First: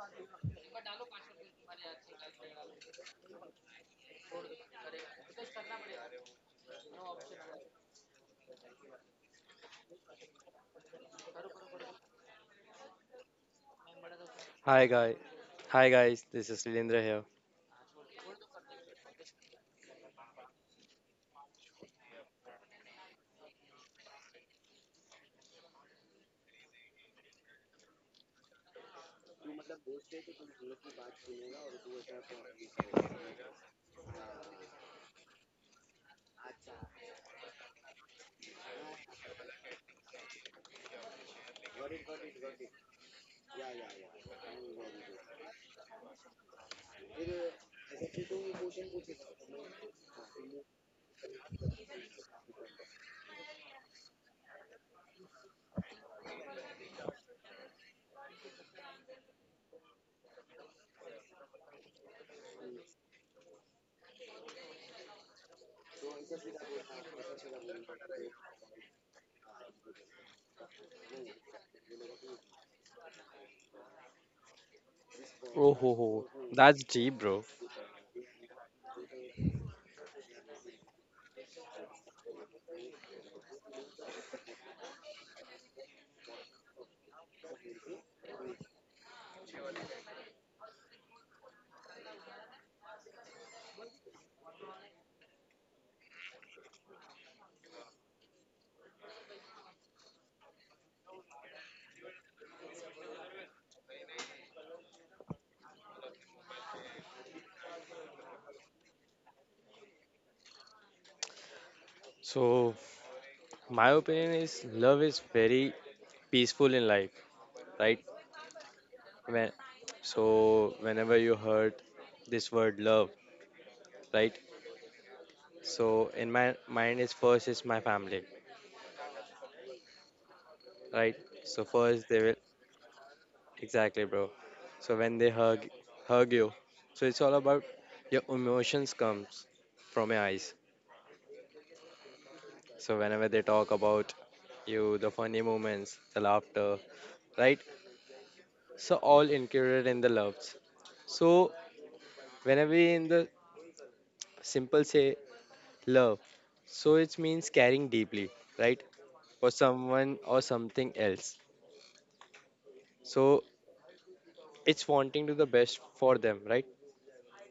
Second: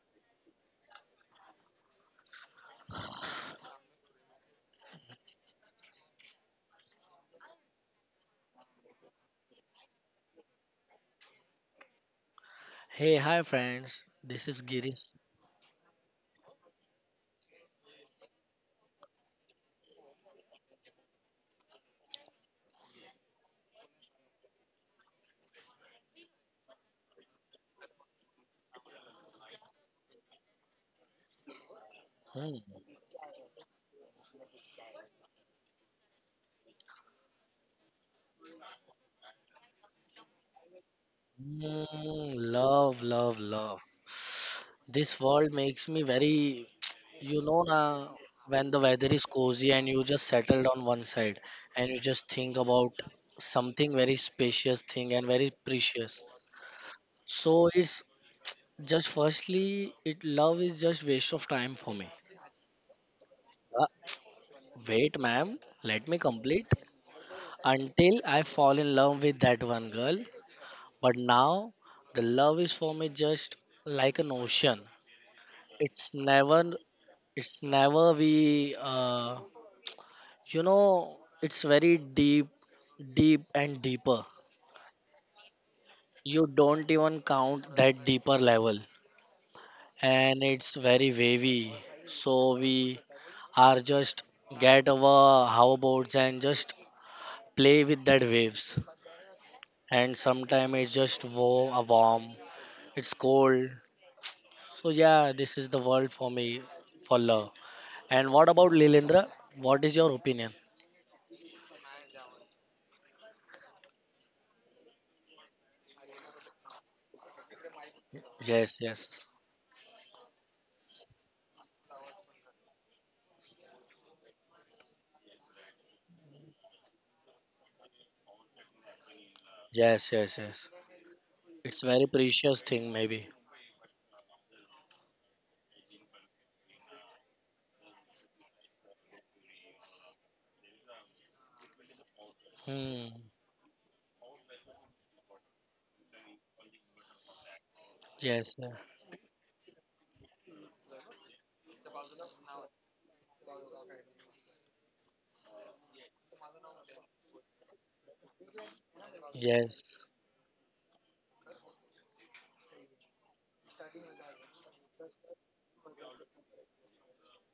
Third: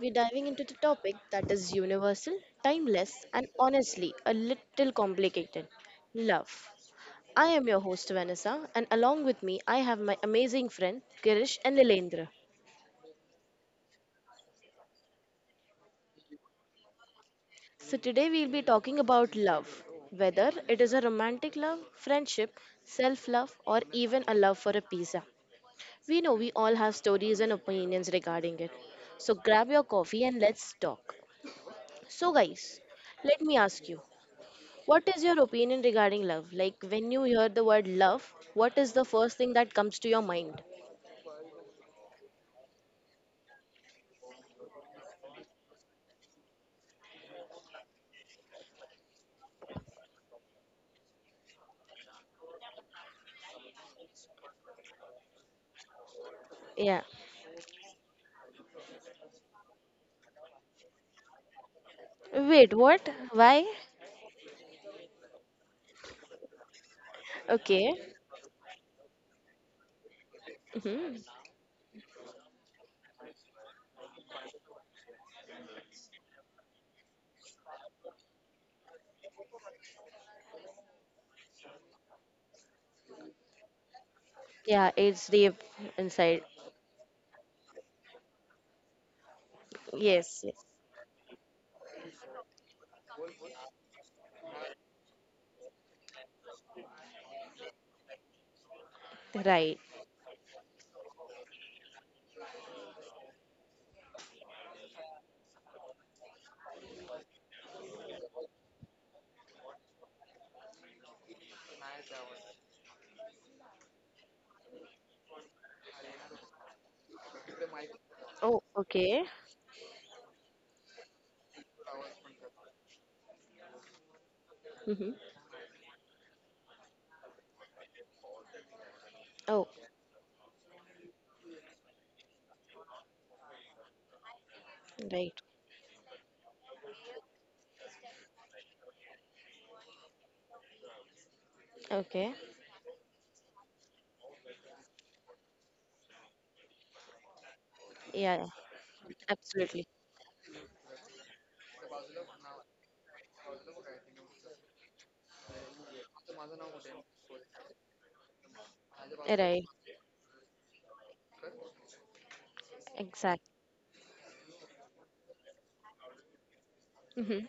we're diving into the topic that is universal, timeless, and honestly a little complicated love. I am your host Vanessa, and along with me, I have my amazing friend Girish and Lilendra. Hey, hi friends. This is Hi Girish. guy, hi guys, this is Lilendra here. So, today we'll be talking about love whether it is a romantic love, friendship, self love, or even a love for a pizza. We know we all have stories and opinions regarding it. So, grab your coffee and let's talk. So, Hmm. guys, let me ask you. What is your opinion regarding love? Like when you hear the word love, what is the first thing that comes to your mind? Hmm, love, love, love. This world makes me very, you know, na, when the weather is cozy and you just settled on one side and you just think about something very spacious thing and very precious. Yeah. So it's just firstly, it love is just waste of time for me. Wait, what? Why? Uh, Wait, ma'am, let me complete Okay. until I fall in love with that one girl. But Hmm. now, the love is for me just like an ocean. Oh ho It's ho, never, that's deep, bro. it's never we, it's very deep, deep and deeper. Yeah, it's deep inside. You don't even count that deeper level, and Yes, yes. it's very wavy. So we are just get our hoverboards and just play with that waves. Right. And sometimes it's just warm, warm. It's cold. So yeah, this is the world for me for love. And what about Lilendra? What is your opinion? So my opinion is love is very peaceful in life, right? Oh, Yes, yes. okay. When so whenever you heard this word love, right? Hmm. So in my mind is first is my family, Oh, Yes, yes, yes. right? So It's very first they will precious thing maybe. exactly, bro. So when they right. hug you, so it's all about your emotions comes from your eyes. Okay. So Hmm. whenever they talk about you, the funny moments, the laughter, right? Yeah, Yes, yeah. So all included absolutely. in the loves. So whenever we in the simple say love, so it means caring deeply, right? For Right. Yes. someone or something else. Exact. So it's wanting to the best for them, right? Hmm.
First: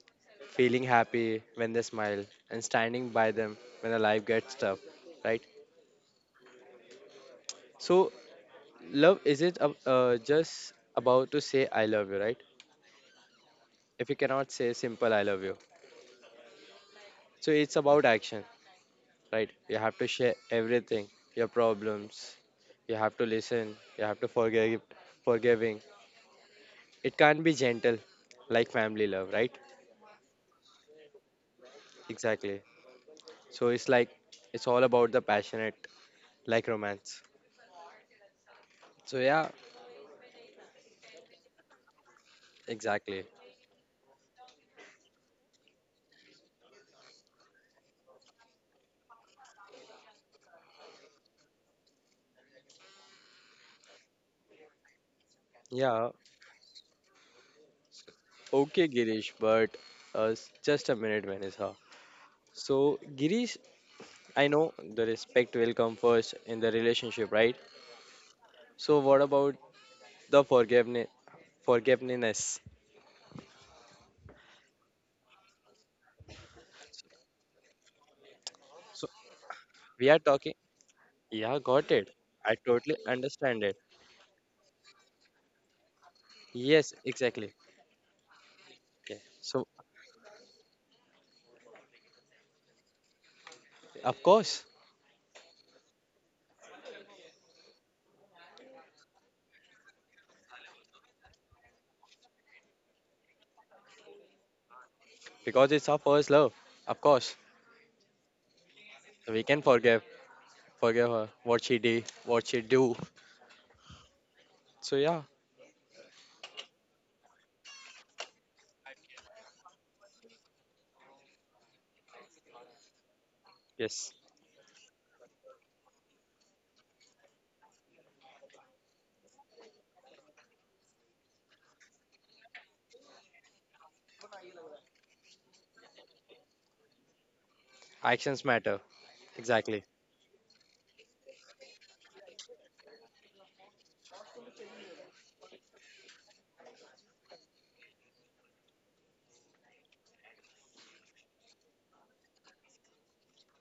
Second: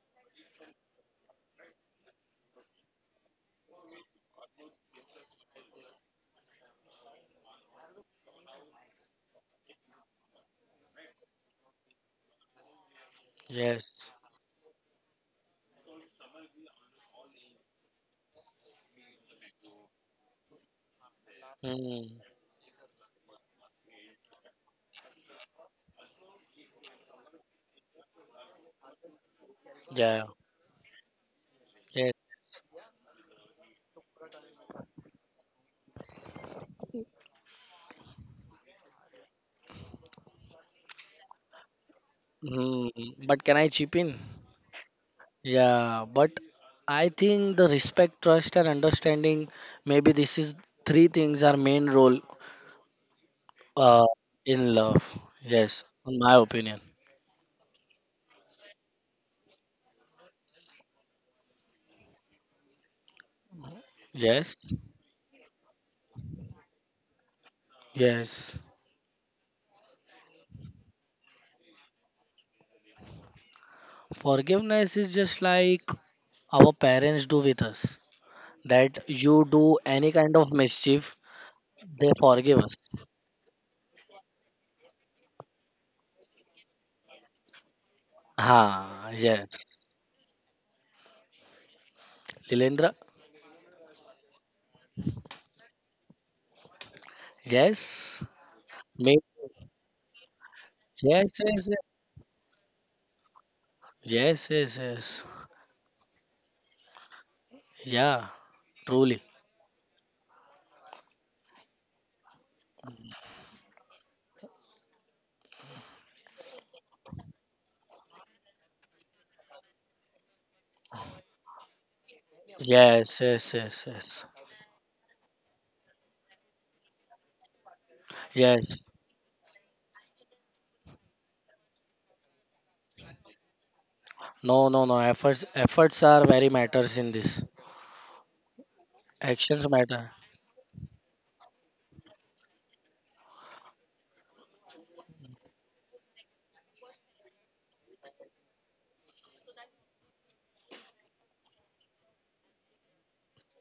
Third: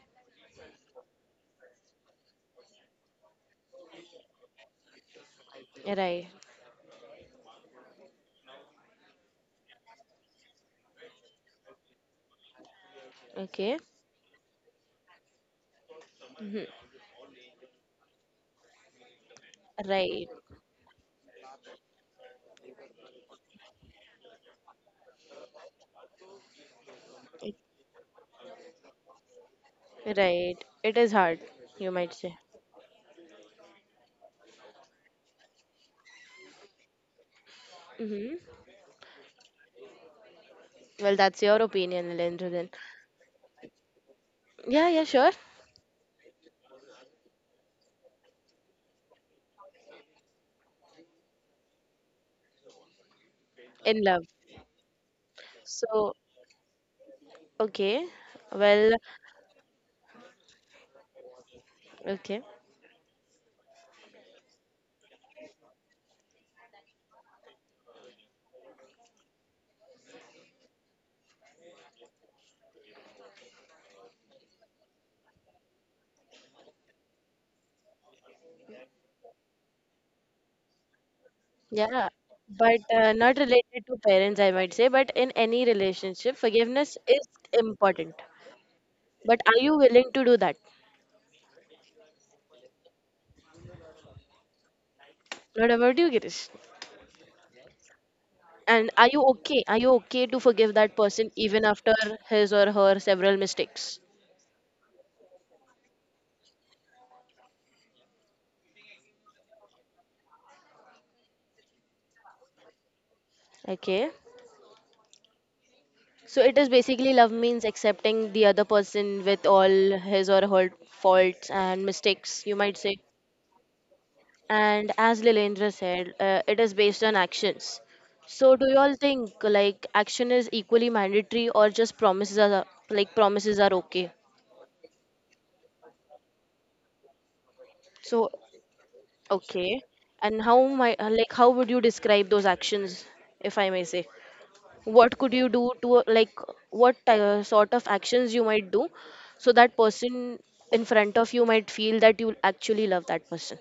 Feeling happy when they smile and standing by them when the life gets tough, right? Right. So love is just about to say I love you, right? Okay. If Yes. you cannot say simple I love you, Hmm. so it's about action, right? You have to Right. share everything, your Hmm. problems. You have to listen. You have to forgive, forgiving. It can't be It- gentle, like family love, right? Yeah. Right. It is hard, you Yes. might say. Exactly. So it's like it's all about the passionate, like romance. Mm-hmm. So yeah, Well, that's your opinion, Lendra, then. Hmm. exactly. But can I chip in? Yeah, yeah, sure. Yeah, but I think the respect, trust, and understanding, maybe this is three things are main role, In uh, love. in love. Yes, Yeah, So, in my opinion. okay. okay, Well, Girish, but just a minute, Vanessa. okay. So Girish, I Yes. know the respect will come first in the relationship, right? Yes, So what about the forgiveness? Forgiveness. forgiveness is just like our parents do with us. That So you do we any are kind of talking. mischief, Yeah, got Yeah. it. they I forgive us. But totally not understand it. related to parents, I might say, but in any relationship, Yes, forgiveness is exactly. important. Ah, Okay. But are yes. So, you willing to do that? Lilendra? of course, What about you, Girish? Yes. And are Me? you okay? Are you okay to forgive that person Yes, even yes, yes. after his or her several mistakes? Yes, yes, yes. because it's our first love, of course, Yeah, truly. we can forgive, forgive her what she did, what she do. Okay. So yeah, So it is basically love means accepting the other person with all his or her faults and mistakes, you might say. Yes, yes, yes, yes, yes. And as Lilendra said, it is based on actions. So do you Yes. all think like action is equally mandatory or just promises are like promises are okay? No, no, no. Efforts, efforts are very matters in this. So actions matter. Actions okay. Exactly. matter. And how my like how would you describe those actions if I may say? What could you do to like what sort of actions you might do so that person in front of you might feel that you actually love that person?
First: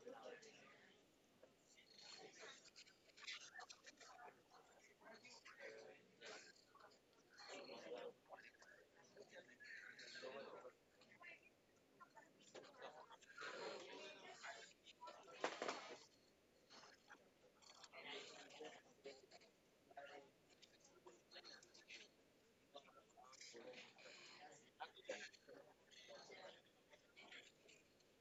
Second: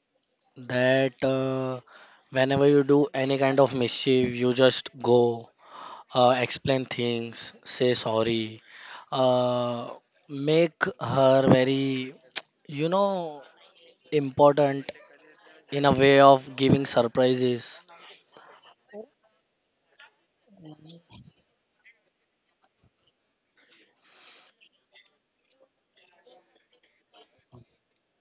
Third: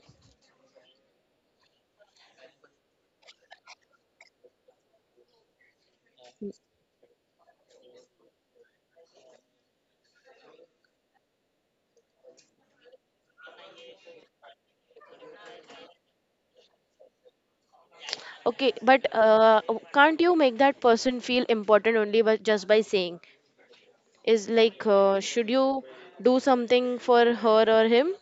That, whenever you do any kind of mischief, you just go. Explain things, say sorry, uh, make her very, you know, important, in a way of giving surprises. Okay, but can't you make that person feel important only by just by saying is like should you do something for her or him,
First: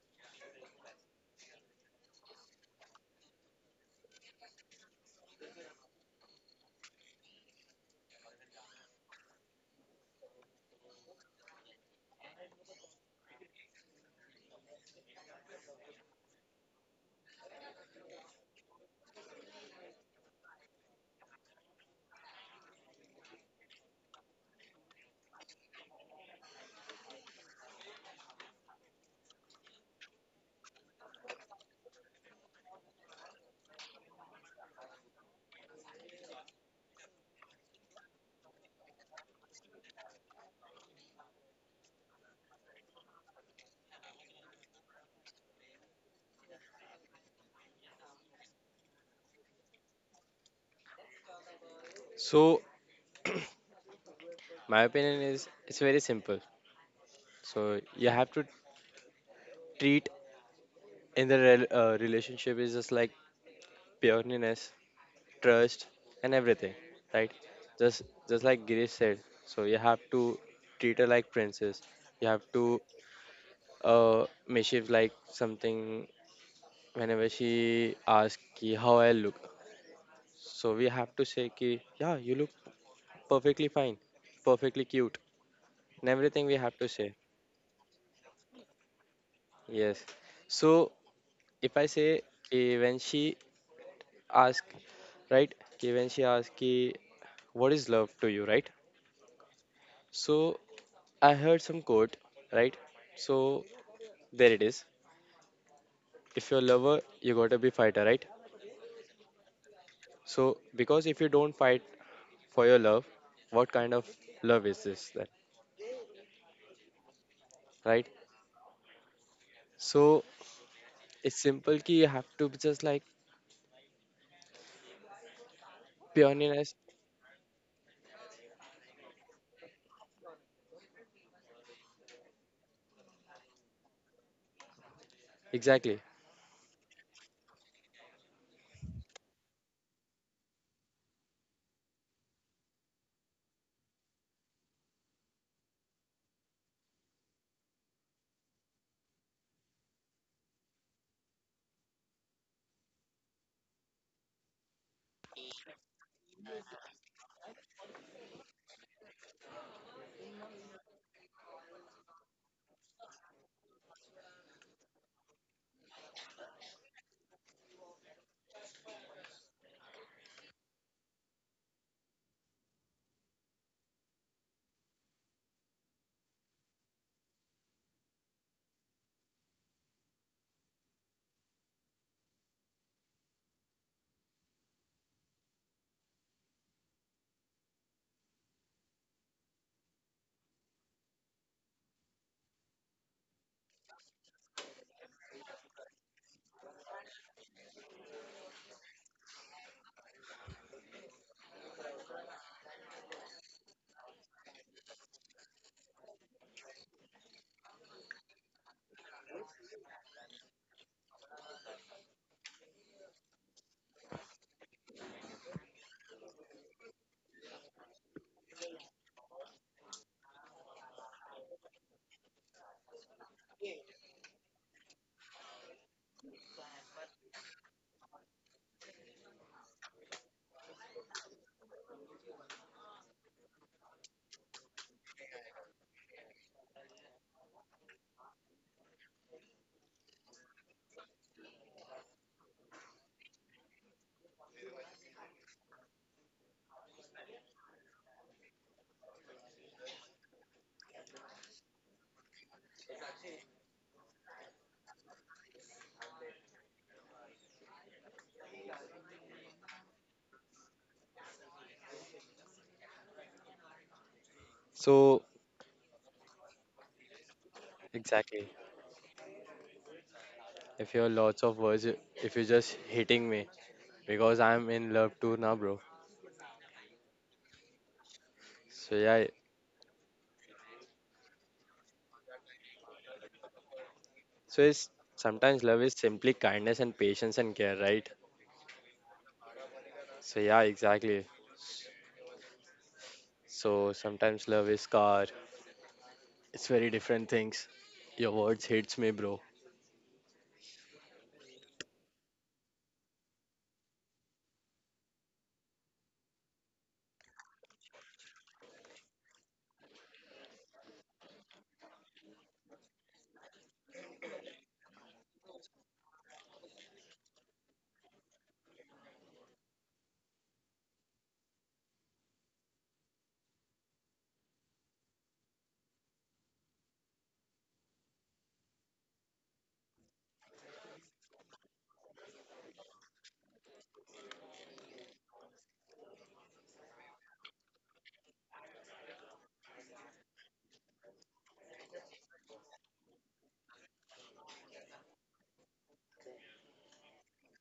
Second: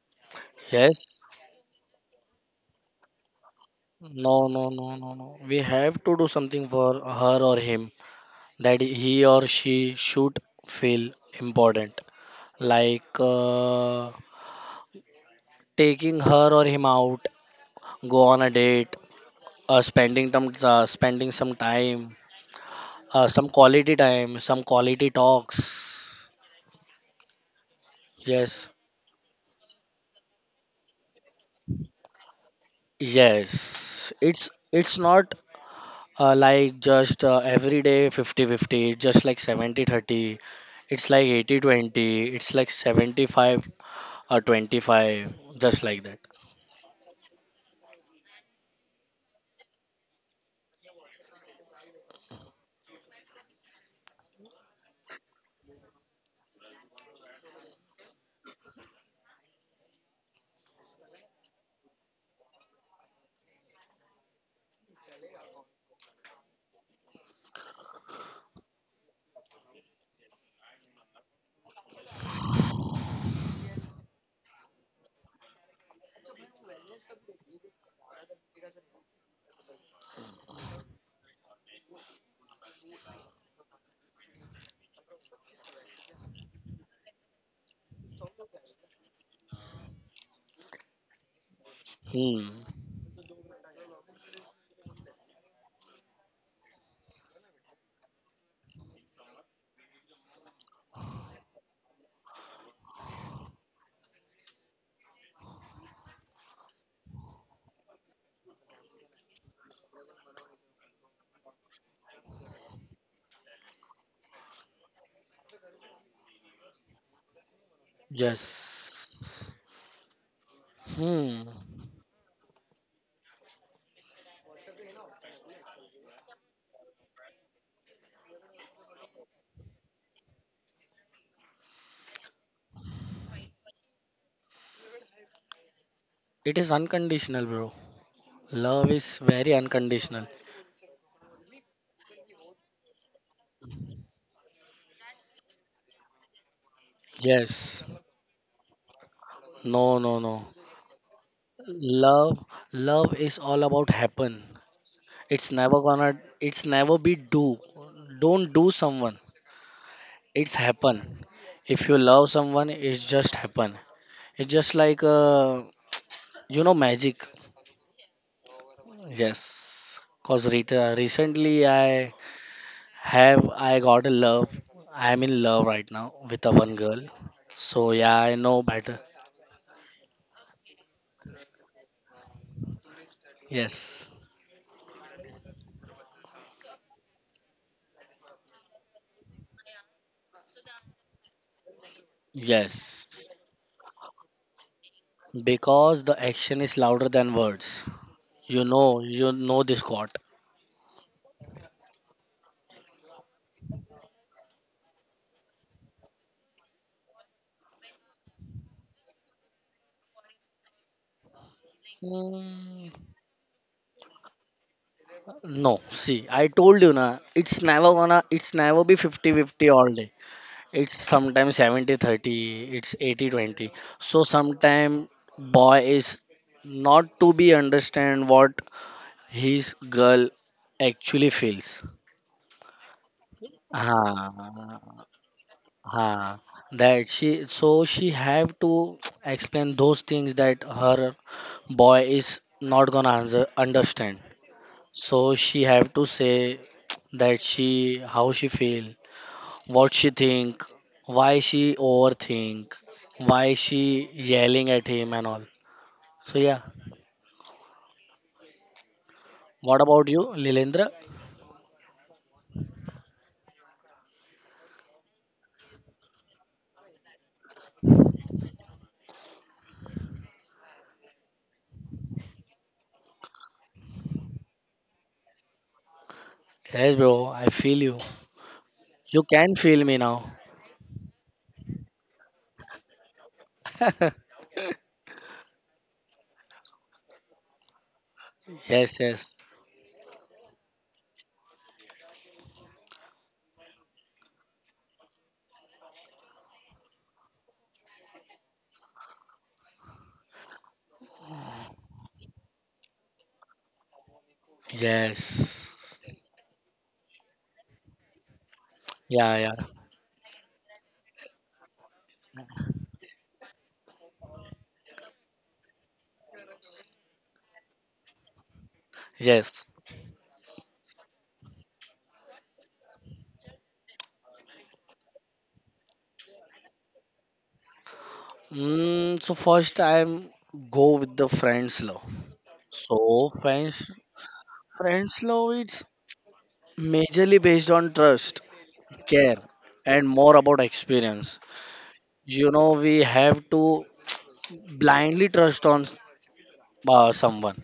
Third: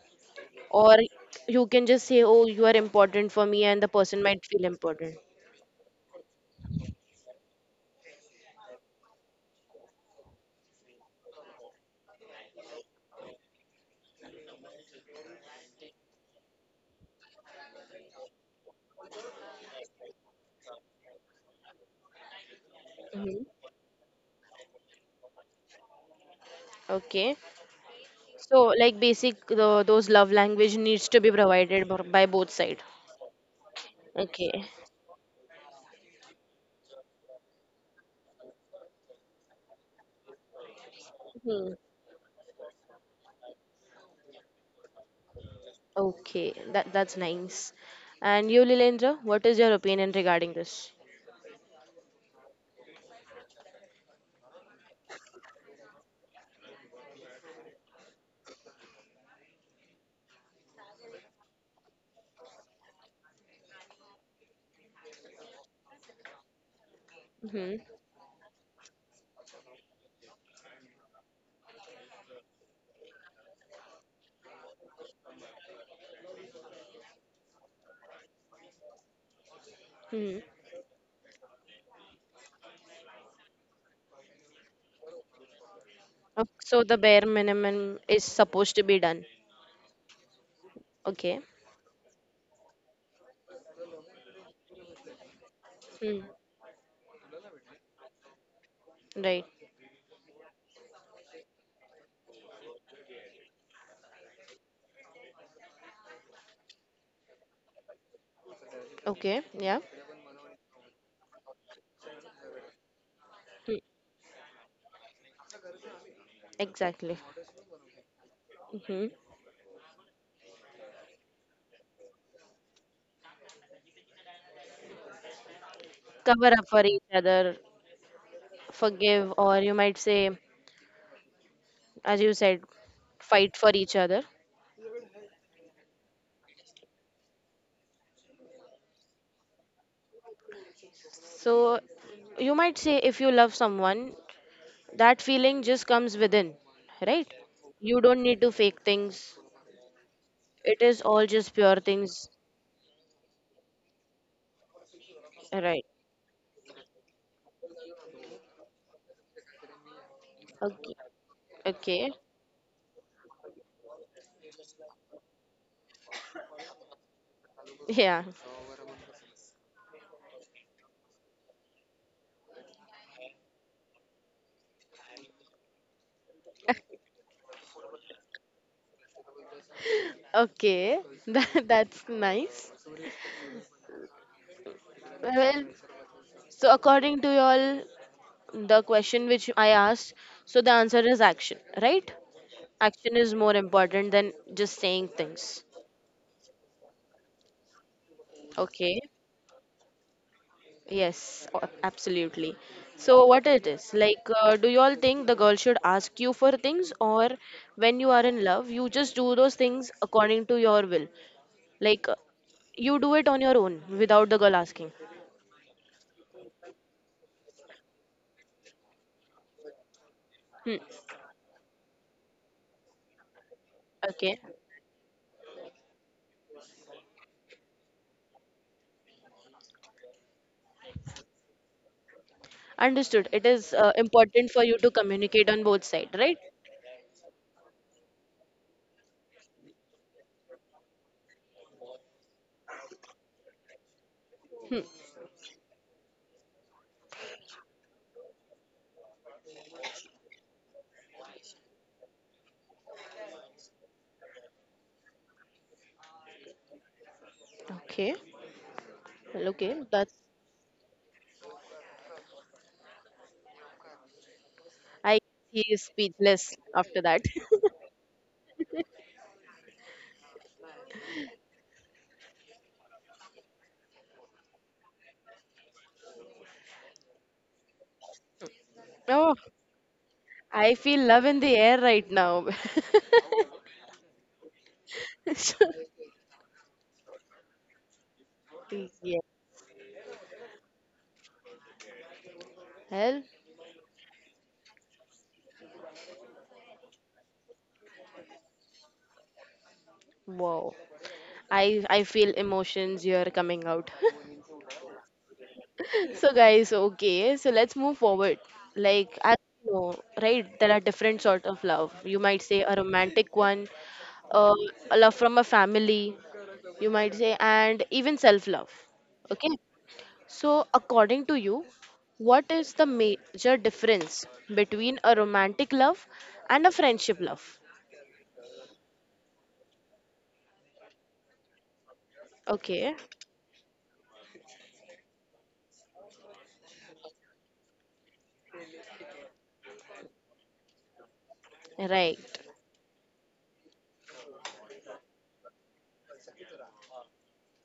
or Yes. you can just say, oh, you are important for me, and the person might No, feel no, no, no, important? no. We have to do something for her or him, that he or she should feel important. Like, taking her or him out, go on a date, spending some time, some Hmm. quality time, some quality talks. Okay. So Yes. like basic those love language needs to be provided by both side. Yes, it's Okay. it's not, like just, every day 50-50. 50. It's just like 70-30, it's like Hmm. 80-20, it's like 75 or 25, just like that. Okay. That that's nice. And you, Lilendra, what is your opinion regarding this? So my opinion is it's very simple. So you have to treat in the relationship is just like pureness, trust, and everything, right? Hmm. just just like Girish said, so you have to treat her like princess. You have to uh, mischief like something. Whenever she asks ki how I look, Hmm. so we have to say ki yeah, you look perfectly fine, perfectly cute, and everything Oh, we have so to the say. bare minimum is supposed to be done. Yes, so Okay. if I say Hmm. ki when she asks, right ki when Hmm. she asks ki what is love to you, right? Right. So I heard some quote, right? So there it is. If you're a lover, you gotta be fighter, right? Okay. Yeah. So because if you don't fight for your love, what Hmm. kind of love is this then? Exactly. Right? Hmm. Yes. So it's Hmm. simple ki you have to be just like Cover up pioneers. for each other, forgive, or you might say, as you said, fight for each other. Exactly. It is unconditional, bro. Love is very unconditional. So you might say if you love someone, that feeling just comes within, right? Yes. You don't need to fake things. No, no, no. It is all just pure things. Love, love is all about happen. It's never Right. gonna. It's never be do. Don't do someone. It's Okay. happen. If you Okay. love someone, it's just happen. It's just like, magic. Yeah. Yes. Cause recently I have I got a love. I am in love right now with a one girl. So yeah, I know better. Okay. That, that's nice. Yes. Well, so according to y'all, the question which I asked, so the answer is action, right? Action Yes. is more important than just saying things. Because the action is louder than words. Okay. You know this quote. Yes, o- absolutely. So, what it is like, do you all think the girl should ask you for things, or when you are in love, you just do those things according to your will? Like, Hmm. you do it on your own without the girl asking. No, see, I told you na, it's never gonna, it's never be 50-50 all day. Hmm. It's sometimes 70-30, it's 80-20. So Okay, sometimes boy is not to be understand what his girl actually feels. understood. It is Ha, important for you to communicate on both sides, ha, right? So she have to explain those things, that her boy is not gonna answer, understand. So she have to say that she how she feel, what she think, why she overthink, why she yelling at him and all. So yeah, Okay, well, okay, what about that's you, Lilendra? I So he is speechless after that. exactly. If you're lots of words you- if you're just hitting me because I'm in love too now, bro. Yes, bro, I feel you. So You yeah. Oh, can feel me now. I feel love in the air right now. So it's sometimes love is simply kindness and patience and care, right? So, Yes, yes, So yeah, exactly. Hell, So sometimes love is car, it's very different things. Your words hits me, bro. wow. I feel emotions here coming out. yes. So guys, okay, so let's move forward. Like as Yeah, yeah, you know, right? There are different sort of love. You might say a romantic one, uh, a love from a family. You might say, and even self-love. Okay. yes. So according to you, what is the major difference between a romantic love and a friendship love? So first I'm go with the friends law. Okay, So friends law, it's majorly based on trust, care, and more about experience. right. You know we have to blindly trust on, someone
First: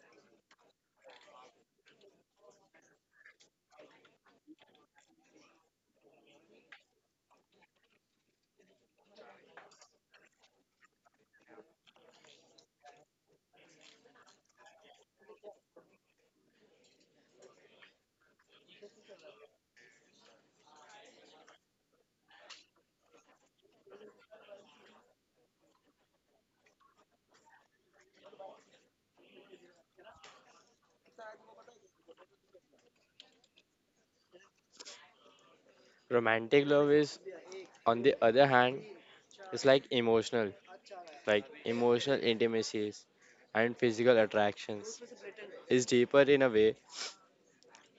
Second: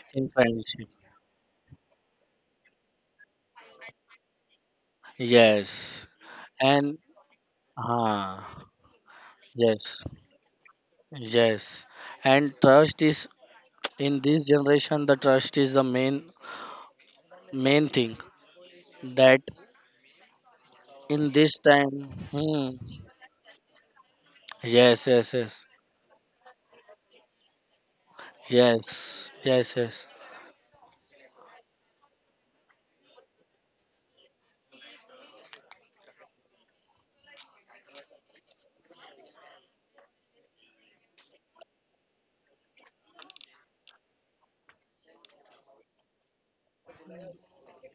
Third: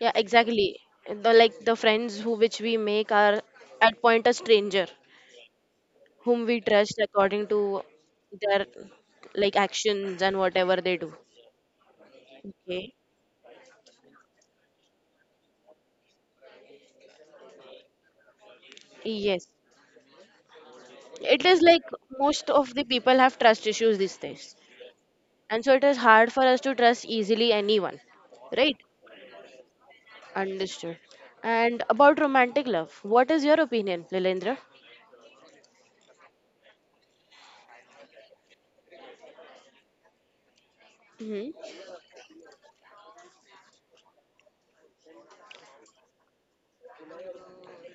Yeah, in exactly. friendship. The like the friends who which we make are at point a stranger Yes. whom we And, trust according to uh, their like yes, actions and whatever they do. yes. And Okay. trust is, in this generation the trust is the main thing, that Yes. in It this is like time. most Hmm, of the people have trust issues these days. yes, yes, yes. And so it is hard for us to trust easily anyone. Right? Yes, yes, yes, Understood. And about romantic love, what is your opinion, Lilendra? Romantic love is, on the other hand, it's like Mm-hmm. emotional intimacies and physical attractions. Is deeper in a way.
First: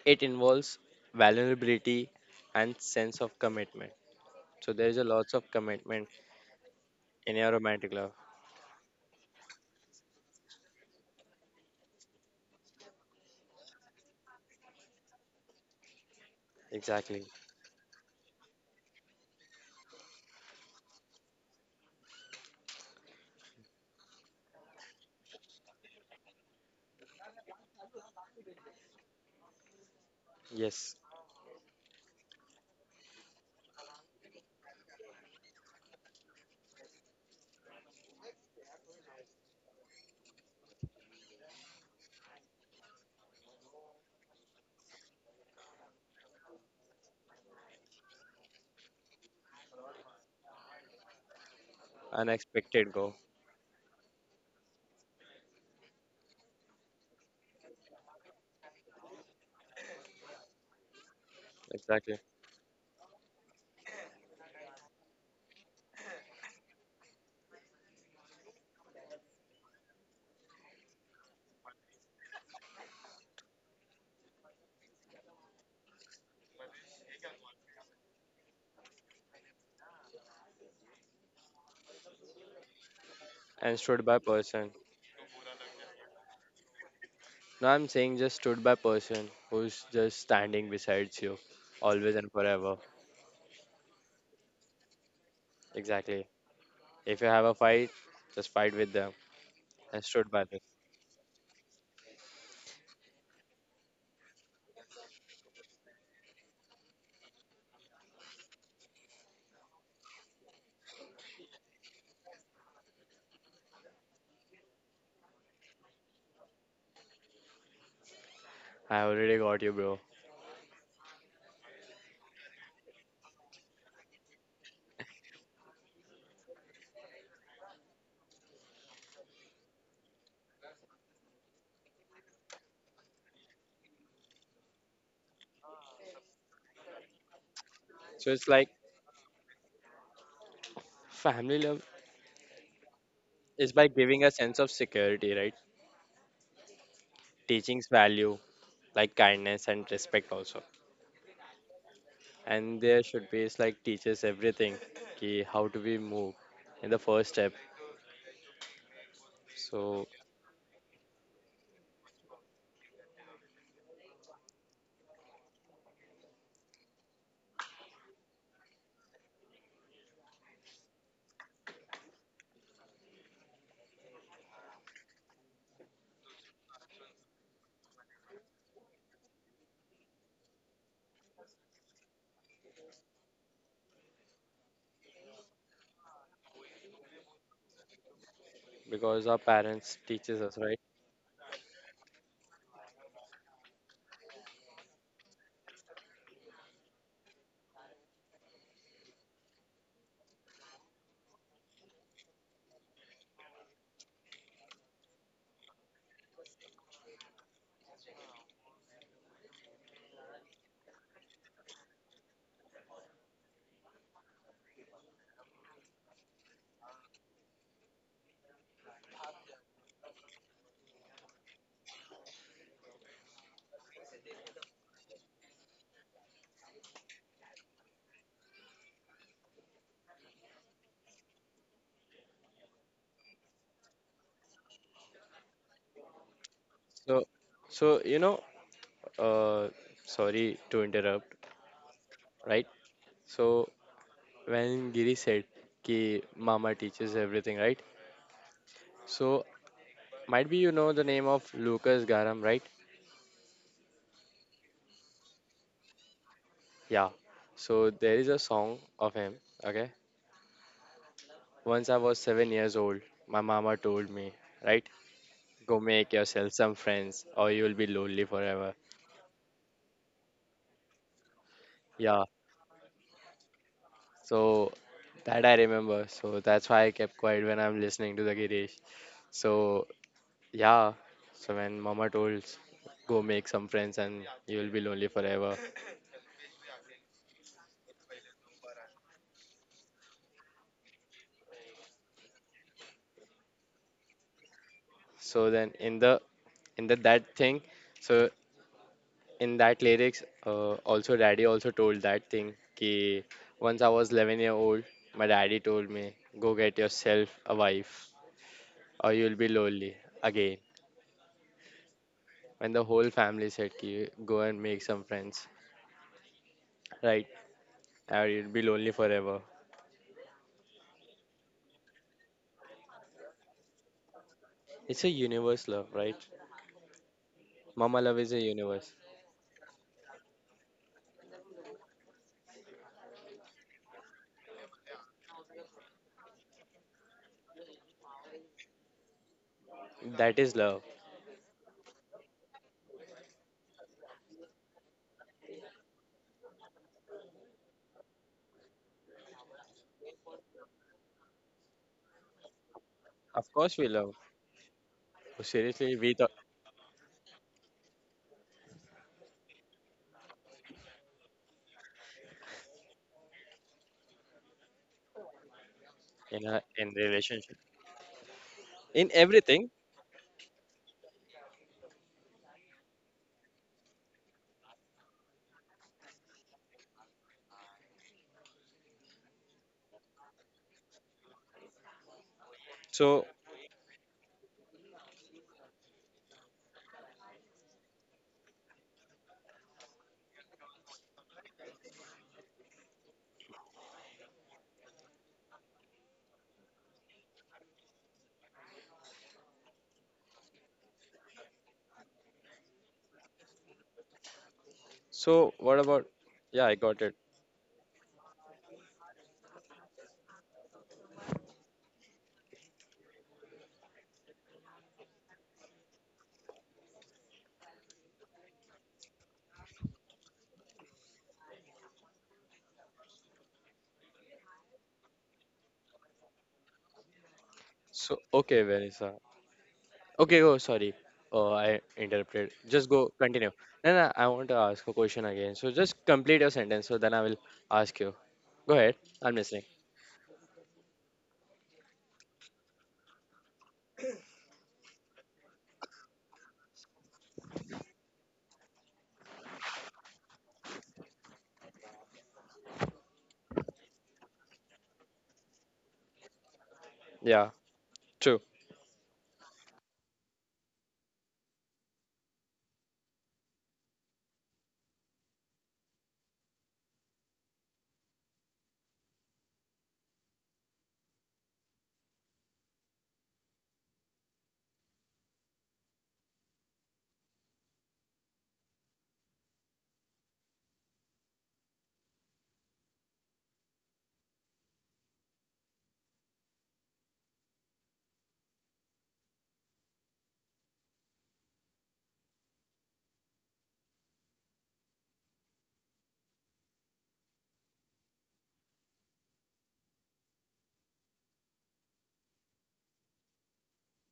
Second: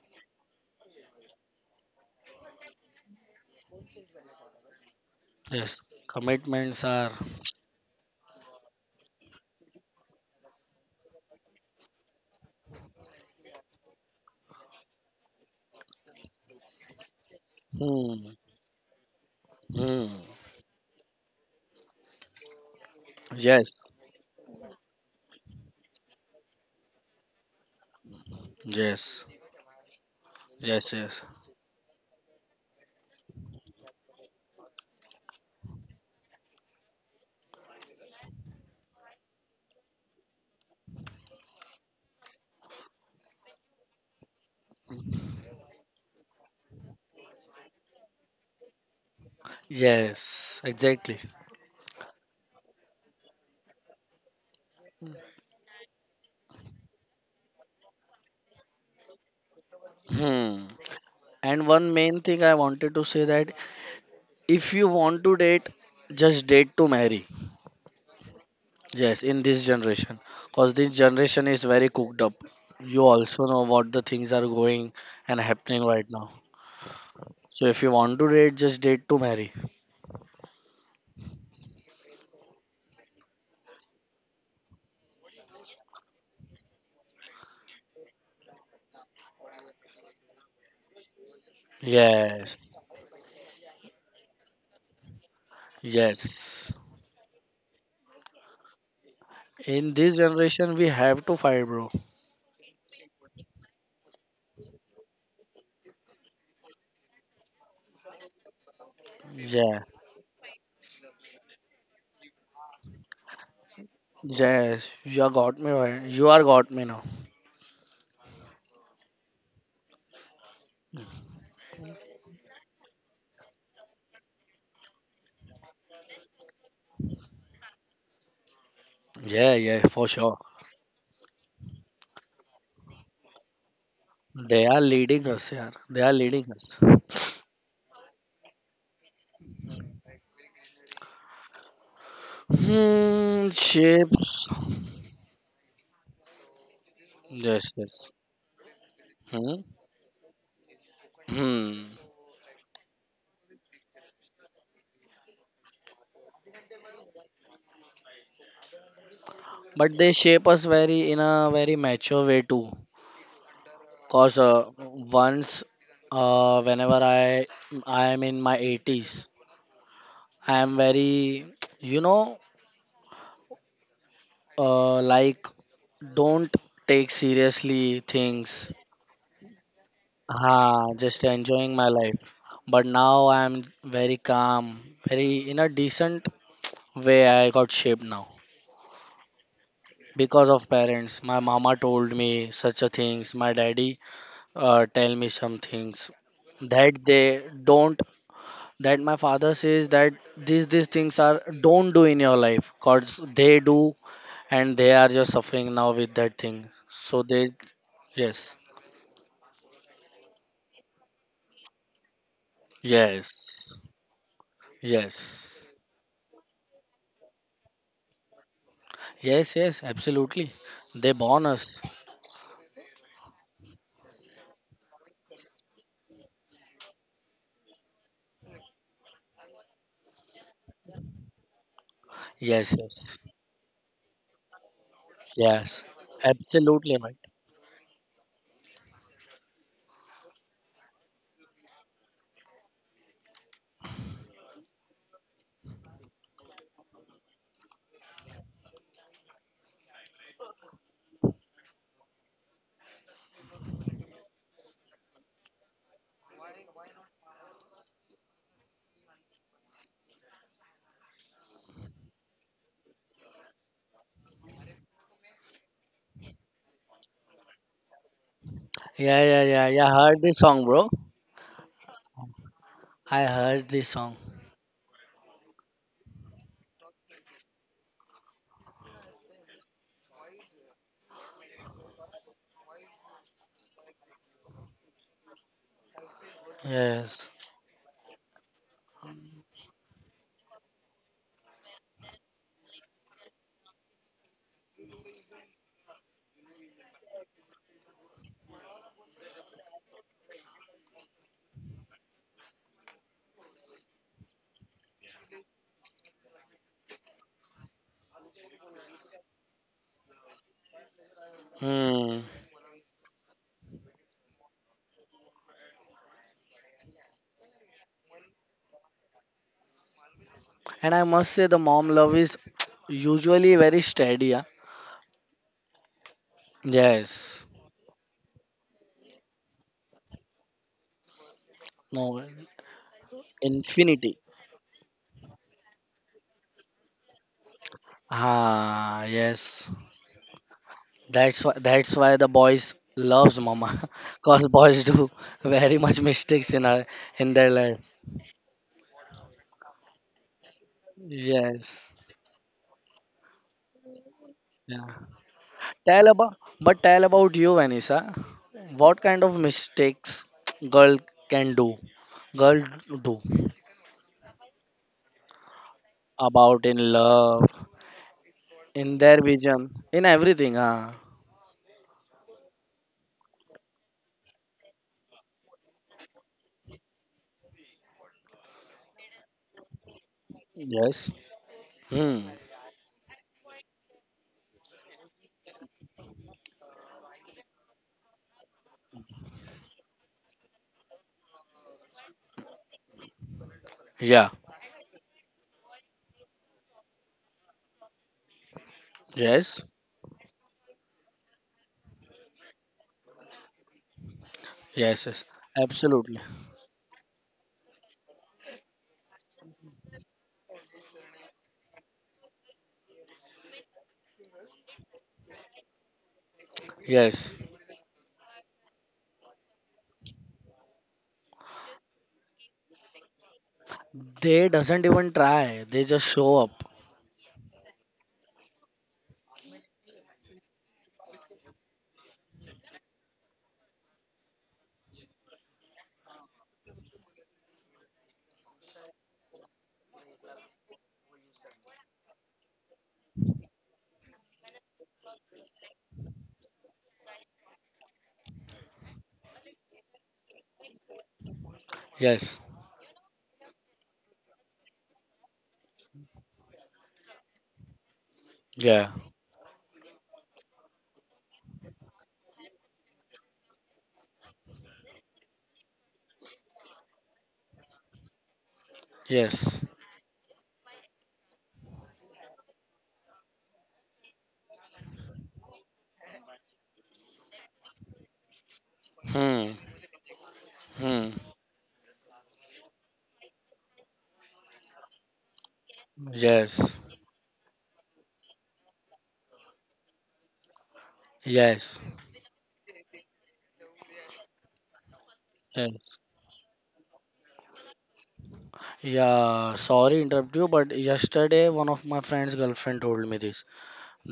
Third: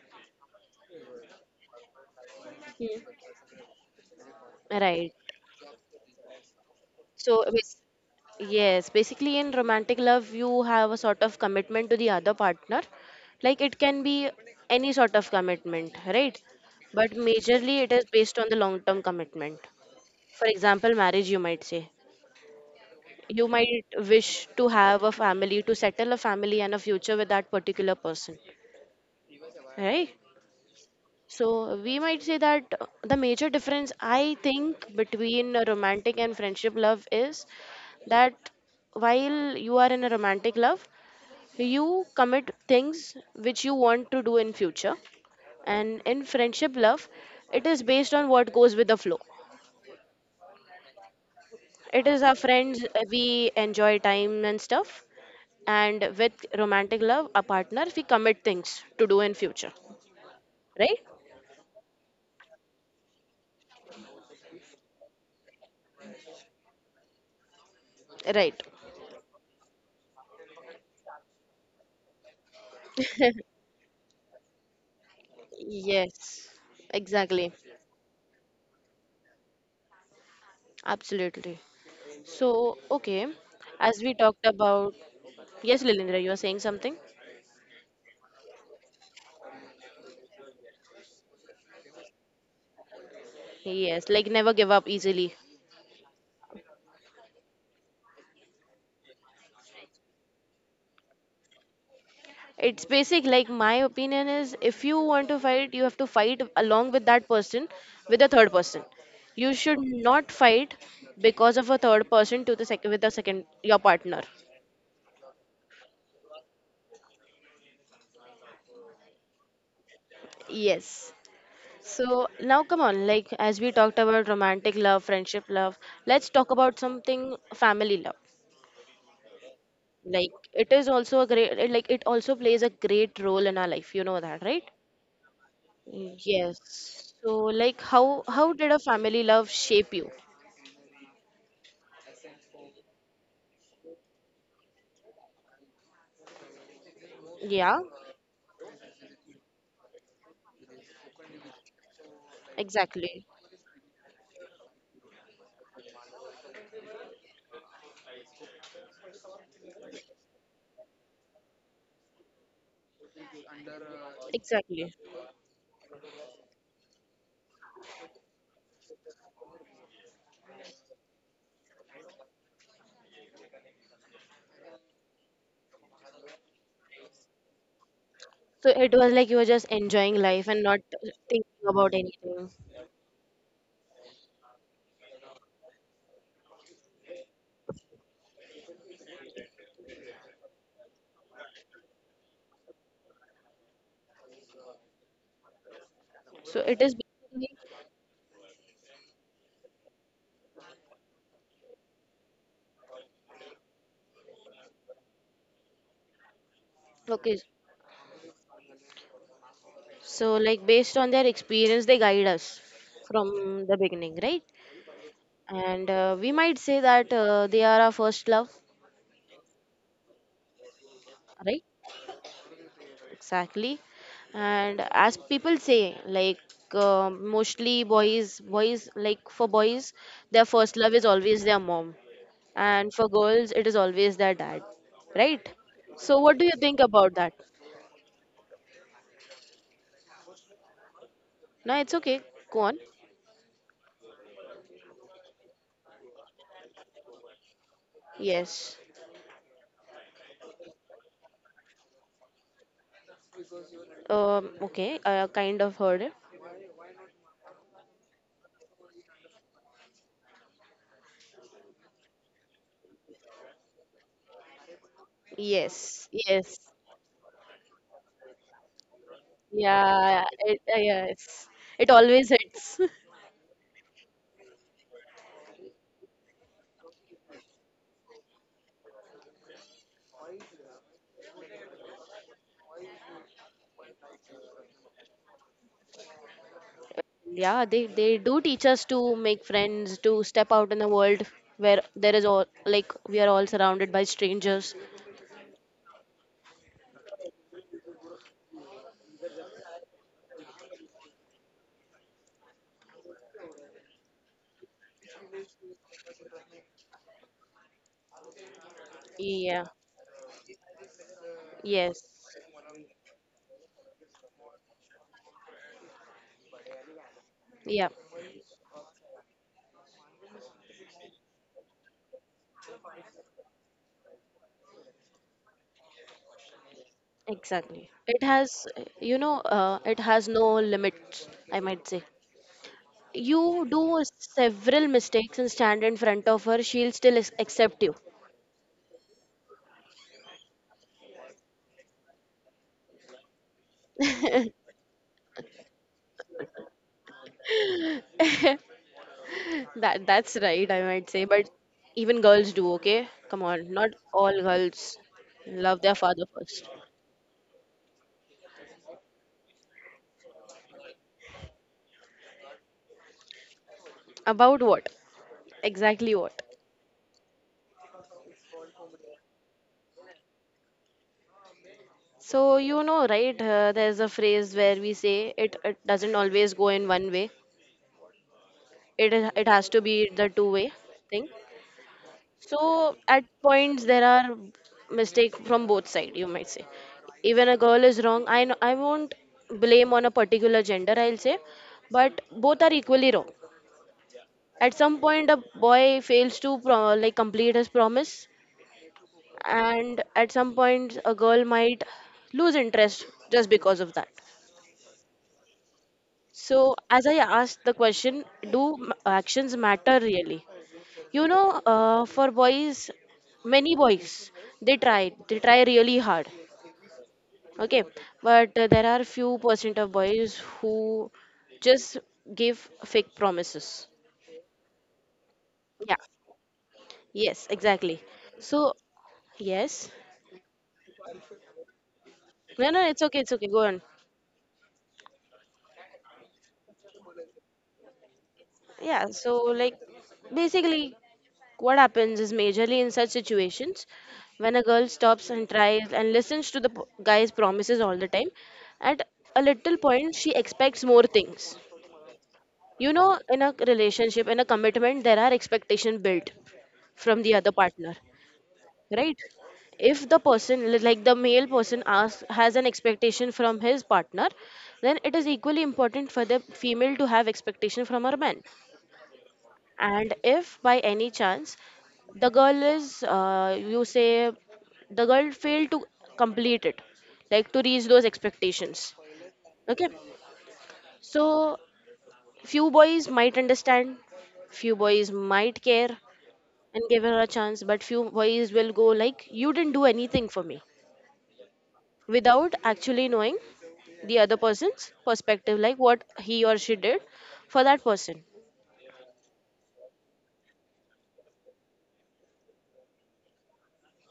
It involves vulnerability and sense of commitment. So there is a Right. lots of yes. commitment Commitments are. in So, your bas- romantic love. yes, basically in romantic love, you have a sort of commitment to the other partner. Like it can be any sort of commitment, right? But Exactly. majorly it is Hmm, based on the long-term commitment. hmm, For example, marriage, you might say. You yes, might wish to have a family, to settle a family and a future with that particular person, yes, right? yes, Yes. yes. So we might say that the major difference I think between a romantic and friendship love is that while you are in a romantic love, you commit things which you want to do in future. And in friendship love, it is based on what goes with the flow. Yes, exactly. It is our friends, Unexpected goal. we enjoy time and stuff. And with romantic love, a partner, we commit things to do in future. Hmm. Right? And one Exactly. main thing I wanted to say, that if you want to date, just date to marry. Right. Yes, in this generation, because this generation is very cooked up. You also know what the things are going and happening right now. Yes. Exactly. So if you want to date, just date to marry. Absolutely. So, okay, And as stood we by talked person. about, yes, Lilindra, you are saying something? No, I'm saying just stood by person who's just standing besides you, always and Yes, forever. Yes, like never give up easily. Exactly. yes. If you have a fight, just fight with them In and this stood by them. generation, we have to fight, bro. It's basic, like my opinion is if you want to fight, you have to fight along with that person with a third person. You should Yeah, not fight because of a third person to the second with the second your partner. yes. You are got me right. You are got me now. I already got you, bro. Yes. So now come on, like as we talked about romantic love, friendship love, let's talk about something family love. Yeah, yeah, for Like sure. it is also a great like it also plays a great role in our life. You know that, They right? are leading us, yeah. They are Yes. leading Yes. us. So like So it's how like did a family love shape you? family love Hmm, is by giving a shapes. sense of security, right? Yes, Yeah, Teachings yes. value like Hmm. kindness and respect also. Hmm. And there exactly. should be it's like teaches everything, ki how do we move in the first step. But So they shape us very in a very mature way too. Cause, Exactly. once, whenever I am in my 80s, I am very, you know, like don't take seriously So things. it was like you were just enjoying life and not Ah, just thinking enjoying my about life. anything. But now I am very calm, very in a decent way I got shaped now. because our parents teaches Because us, of right? parents, my mama told me such a things, my daddy, tell me some things, So it is that they basically don't, that my father says that these things are don't do in your life, cause they do and they are just suffering now with that thing. So okay. they, yes. So like based on their experience, they guide us from the Yes. beginning, right? Yes. And we might say that they are our first love, Yes, yes, absolutely. They born right? us. Exactly. And as people say, like mostly boys boys like for boys their first love is always their mom, Yes, and for yes. girls it is always their dad, right? Yes. So what do you think Absolutely, about right. So that? so you know, uh, sorry to interrupt, No, it's okay, go right? on. So when Giri said ki mama teaches everything, right? Yes, So might be you know the name of Lucas Garam, right? Okay, I kind of heard it. Yeah. So there is a song of him. Okay. Once I was 7 years old, my mama told me, right? Go Yes. make yourself Yes. some friends, or you will be lonely forever. Yeah, yeah, yeah, yeah. Heard Yeah, this it, song, bro. yes, it Yeah. always hits. I heard this song. So that I remember. So that's why I kept quiet when I'm listening to the Girish. So yeah. So when mama told, go make some friends, and you will be lonely forever. Yes. Yeah, they do teach us to make friends, to step out in the world where there is all like we are all surrounded by strangers. So then in the that thing, so in that lyrics also daddy also told that thing ki once I was 11-year old, my daddy told me go get yourself a wife, or you'll be Yeah. lonely again, Yes. Hmm. when the whole family said ki go and make some friends, right, Yeah. or you'll be lonely forever. And I must say the mom love is usually very steady. Yeah? It's a universe love, right? Yes. Exactly. Mama love It is a has, universe. you know, it has no limits, I might say. No. You do Infinity. several mistakes and stand in front of her, she'll still accept you. Ah, yes. That is love. That's why the boys loves mama. Cause boys do very much mistakes in our in their life. That that's right, I might say, but Yes. even girls do, okay? Come Of on, course we not love. all Yeah. girls love their Seriously, Tell we father thought. about first. but tell about you, Vanessa. What kind of mistakes girl can do? Girl do. About what? Exactly what? In a About in in love, relationship, in in their vision, everything. in everything. Ah, So, you know, right? There's a phrase where we say it, it doesn't always go in one way. It has to be the two-way yes. thing. Hmm. So at So points there are mistake from both side. You might say, even a girl is wrong. I know, I won't blame on a particular gender. I'll say, but both are equally wrong. Yeah. At some point, a boy fails to like complete his promise, Yes. and at some point, a girl might lose interest just because of that. Yes. Yes. so what about? Absolutely. Yeah, So, I got as I it. asked the question, do actions matter really? You know, for boys, many boys, they try really hard. Yes. Okay, but there are few percent of boys who just give fake promises. They doesn't even try. They Yeah, just show up. yes, exactly. So okay, So, Vanessa. yes, Okay, oh sorry. Oh, I interrupted. no, no, Just go it's okay, continue. go on. No, no, I want to ask a question again. So just complete your sentence, so then I will ask you. Go ahead. Yeah, I'm so listening. like basically what happens is majorly in such situations when a girl stops and tries and listens to the guy's promises all the time, at a little point she expects more things. Yes. You know, in a relationship, in a commitment, there are expectations built from the Yeah, other partner, true. Yeah. right? If the person, like the male person, asks, has an expectation from his partner, then it is equally important for the female to have expectation from her man. Yes. And if by any chance the girl is, you say, the girl failed to complete it, like to reach those expectations. Hmm. Okay. Hmm. So few boys might understand, few boys might care Yes. and give her a chance, but few boys will go like, you didn't do anything for me Yes. without actually knowing the other person's perspective, like Yes. what he or she did for that person. Yeah, sorry interrupt you, but yesterday one of my friend's girlfriend told me this,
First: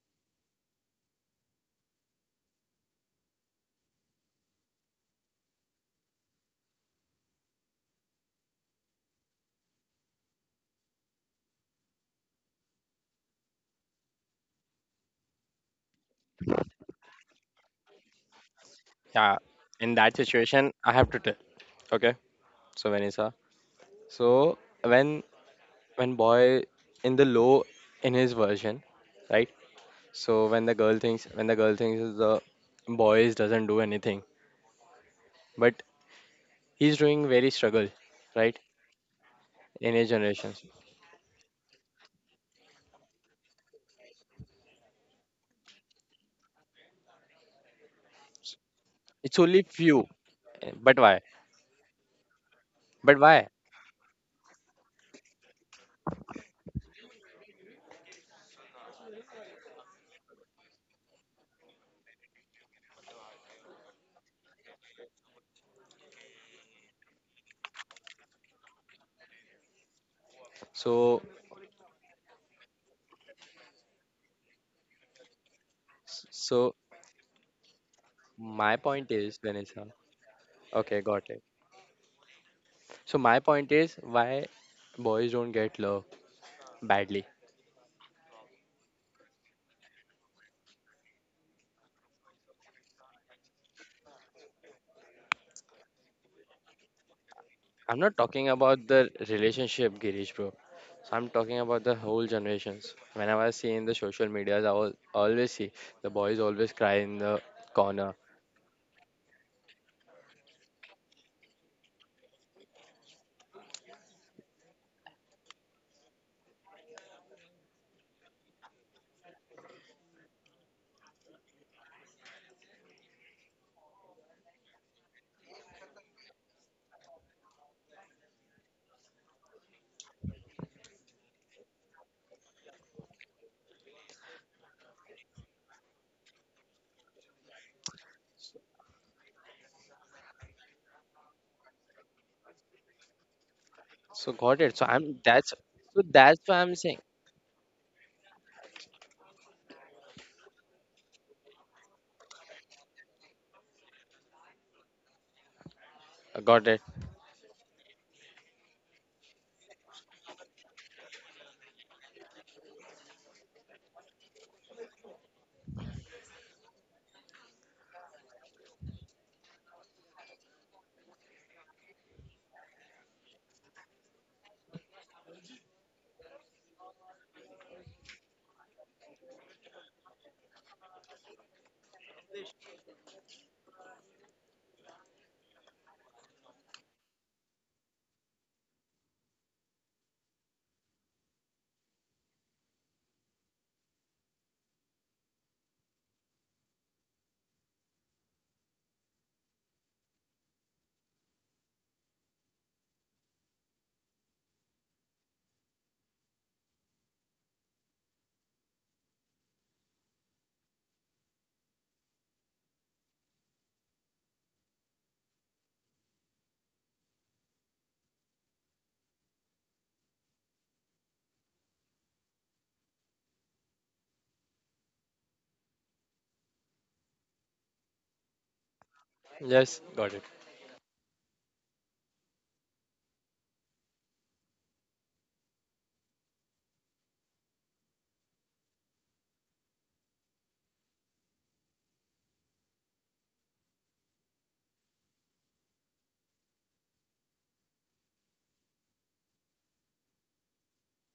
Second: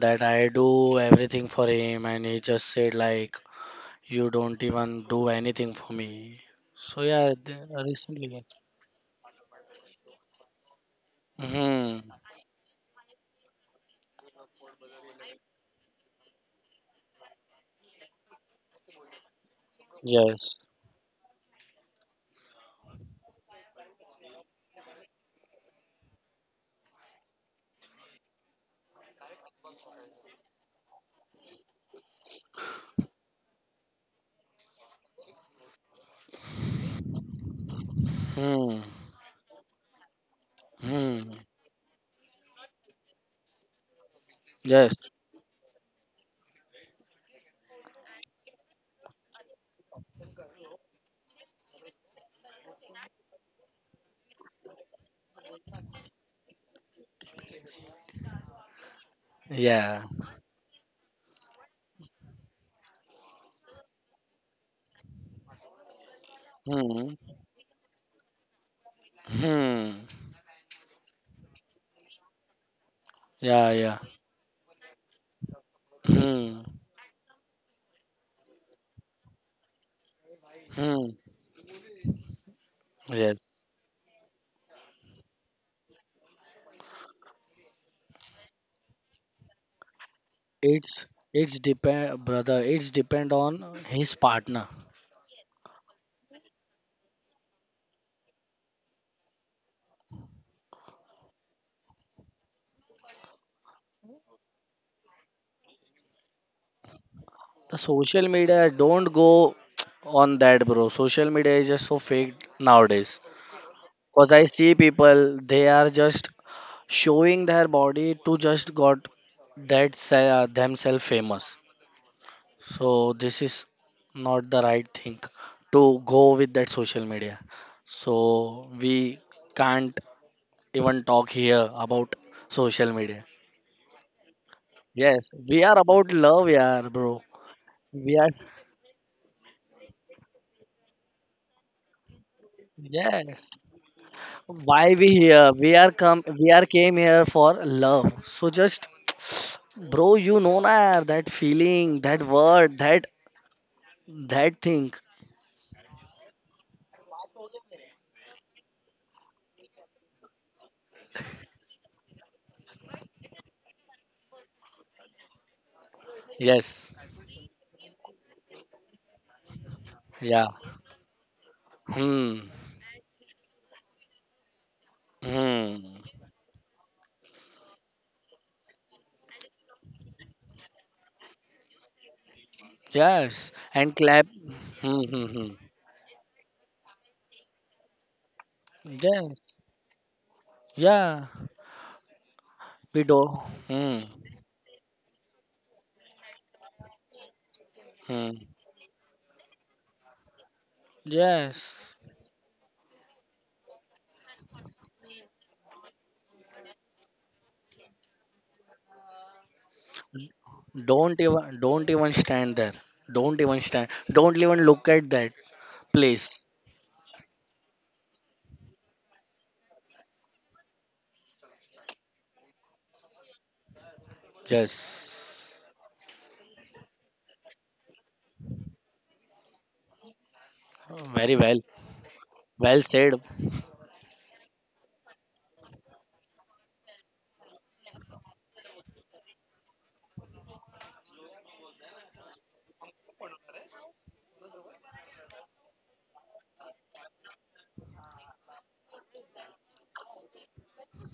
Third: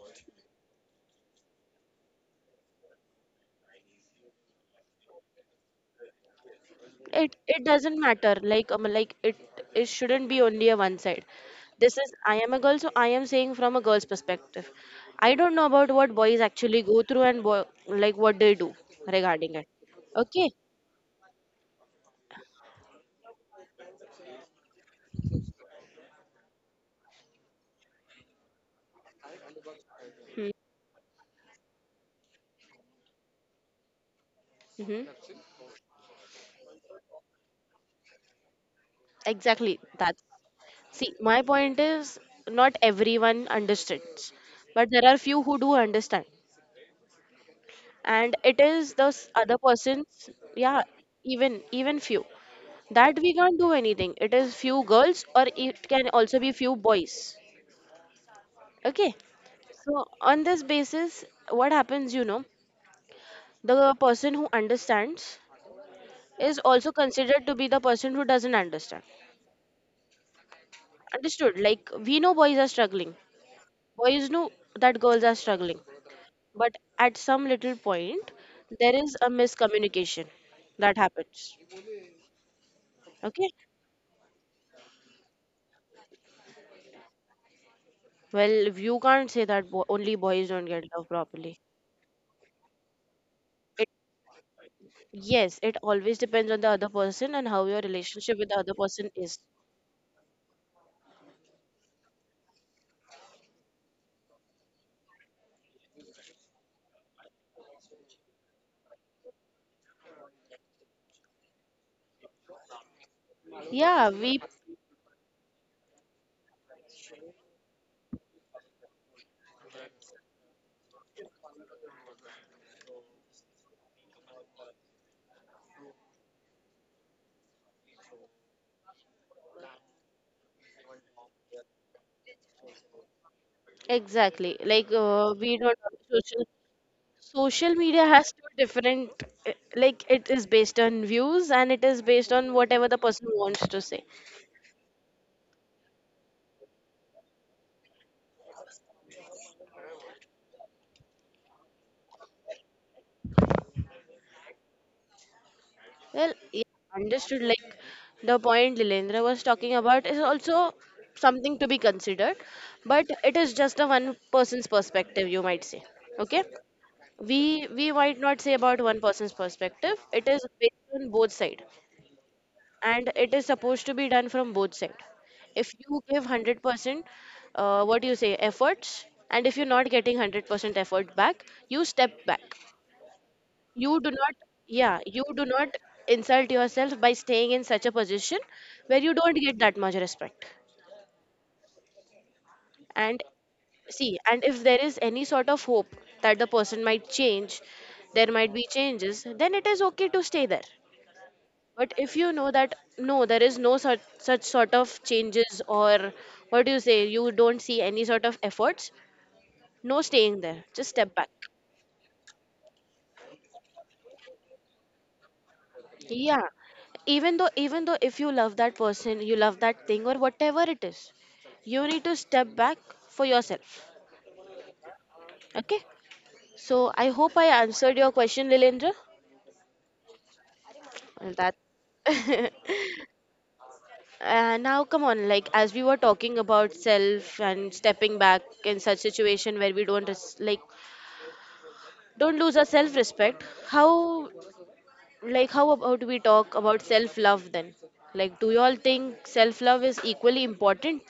that I do everything for him, and he just said like, you don't even do anything for me. So yeah, it it doesn't matter recently. Like it shouldn't be only a one side. This Hmm. is I am a girl, so I am saying from a girl's perspective. I don't know about what boys actually go through and like what they do Yeah, regarding it. in that Okay. Yes. situation, I have to tell. Okay, so Vanessa. So when when boy in the low in his version, right? So when the girl thinks is the boys doesn't do anything, Mm-hmm. but he's doing very struggle, right? Hmm. Exactly In his that. generations, See, Hmm. my point is not everyone understands, but Yes. there are few who do understand, and it is the it's other only few. person's. Eh, Yeah, but why? even few, that But we why? can't do anything. It is few girls or it can also be few boys. Okay. Yeah. So on this basis, what happens, the person who understands is also Hmm. considered to be the person who doesn't understand. Hmm. So, Understood. Like, we know boys are struggling, Yeah. Yeah. boys know that girls are struggling, Hmm. so but at some little point my there point is a is, Vanessa. miscommunication that Okay, Hmm. got it. happens. So my Yes. Okay. point is why boys don't get love badly. Well, you can't say that only boys don't get love It's properly. it's depend, brother. It's depend on It, his partner. yes, it always depends on the other person and how your I'm not relationship talking with the other about person the is. relationship, Girish, bro. So I'm talking about the whole generations. Whenever I see in the social medias, I will always see the boys always cry in the The corner. social media don't go on that, bro. Social media is just so fake nowadays. Yeah, Because we I see people, they are just showing their body to just got that themselves famous. So this is not the right thing to go with that social media. So we can't even talk here about social media. exactly. Like, Yes, we we are don't about social love, yeah, bro. social media We are, has two different like it is based on views and it is based on whatever the person yes. wants to say. So got it. So Why we I'm that's here? We are so come. that's We why are I'm saying. came here for love. So just, bro, you know na that feeling, that word, that thing. Well, yeah, Got it. understood. Like, the point Lilendra was talking about is also something to be considered, but it is just a one person's perspective, you might say. Okay. Yes. We might not say about one person's perspective. It is Yeah. based on both side, Hmm. and it is supposed to be done from both side. If you Hmm. give 100% what do you say, efforts, and if you're not getting 100% effort back, you step back. Yes. You And do clap. not Hmm. Yeah, you Hmm. do Hmm. not insult yourself by staying in such a position where you don't Yes. get that much respect. Yeah. We do. And Hmm. see, and if there is any sort of hope that the person might change, there Hmm. might be changes, then it is okay to stay there. Yes. But if you know that no, there is no such sort of changes, or what do you say, you don't see any sort of efforts, no staying there. Just step Don't back. even. Don't even stand there. Don't even stand. Don't even look at that place. Yeah. Even though if you love that person, you love that thing or whatever it is, you need to step back for yourself. Yes. Okay? So I hope I answered your question, Lilendra. Yes, got it. Well, Very that well. Well said. Now, come on, like as we were talking about self and stepping back in such situation where we don't res- like don't lose our self respect, how, like, how about we talk about self love then? Like, do you all think self love is equally important?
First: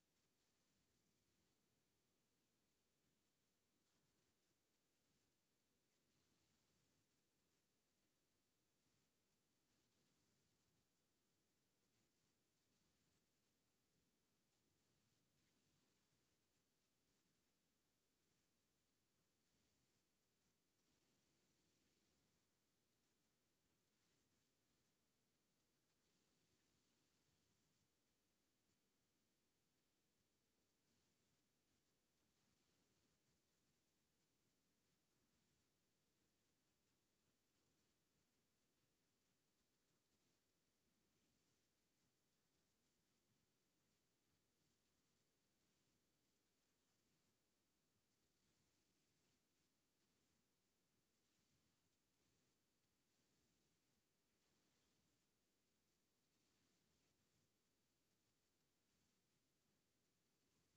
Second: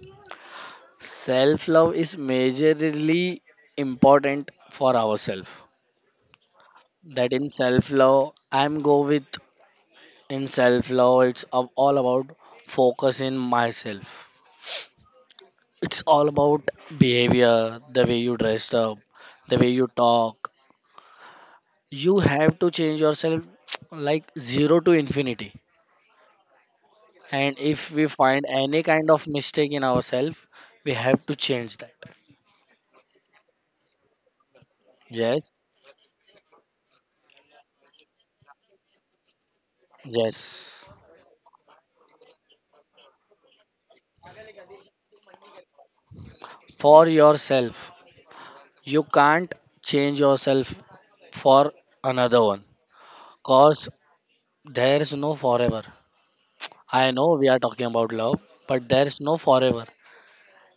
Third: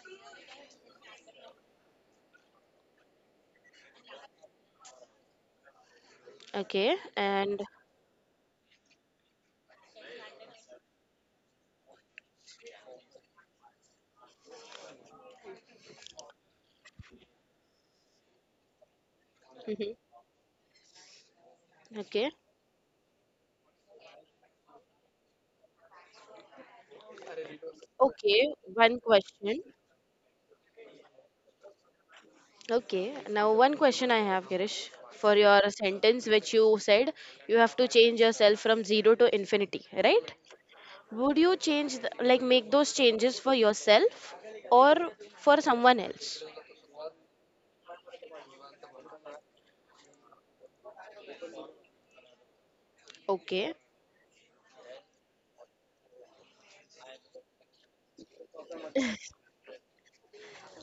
Self love is majorly important for ourselves. Okay. That in And self love I'm go with, in self love it's all about focus in myself. It's all about behavior, the way you dress up, the way you mhm. talk. You Okay. have to change yourself like zero to infinity. And if we Okay, find any one kind of question. mistake in ourselves, we have to change that. Okay, now one question I have, Girish, for Yes. your sentence which you said, you have to change yourself from zero to infinity, right? Yes, Would you change like, make those changes for yourself or for someone else? for yourself. You can't change yourself for another one. Okay. Cause there is no forever. I know we are talking about love, but there's no forever.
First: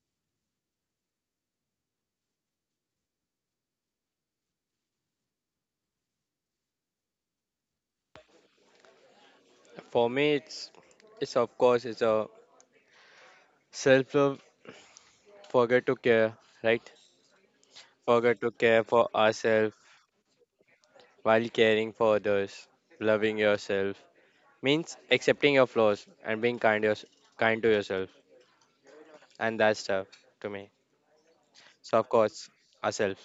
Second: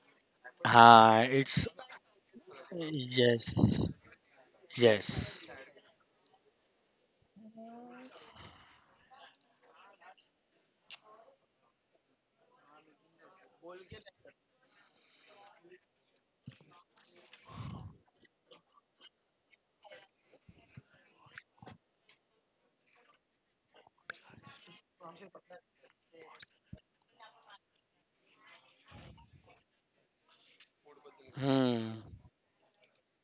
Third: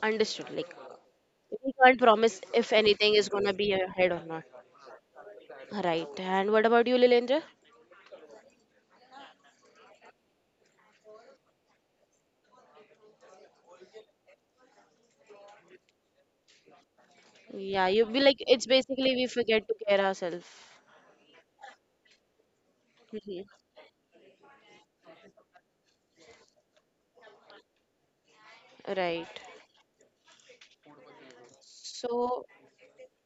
Understood. Like, Ah, it's, we can't promise if anything is gonna be yes, ahead or not. yes. Right. And what about you, Lilendra? For me, it's of course it's a self love. Forget to care, right? Yeah, you be like Forget to it's care for basically we forget ourselves to care ourselves. while caring for others. Loving Mhm. yourself means accepting your flaws and being kind, yours kind to yourself. Right. And that's stuff to me. Hmm, So, of So, course, ourselves.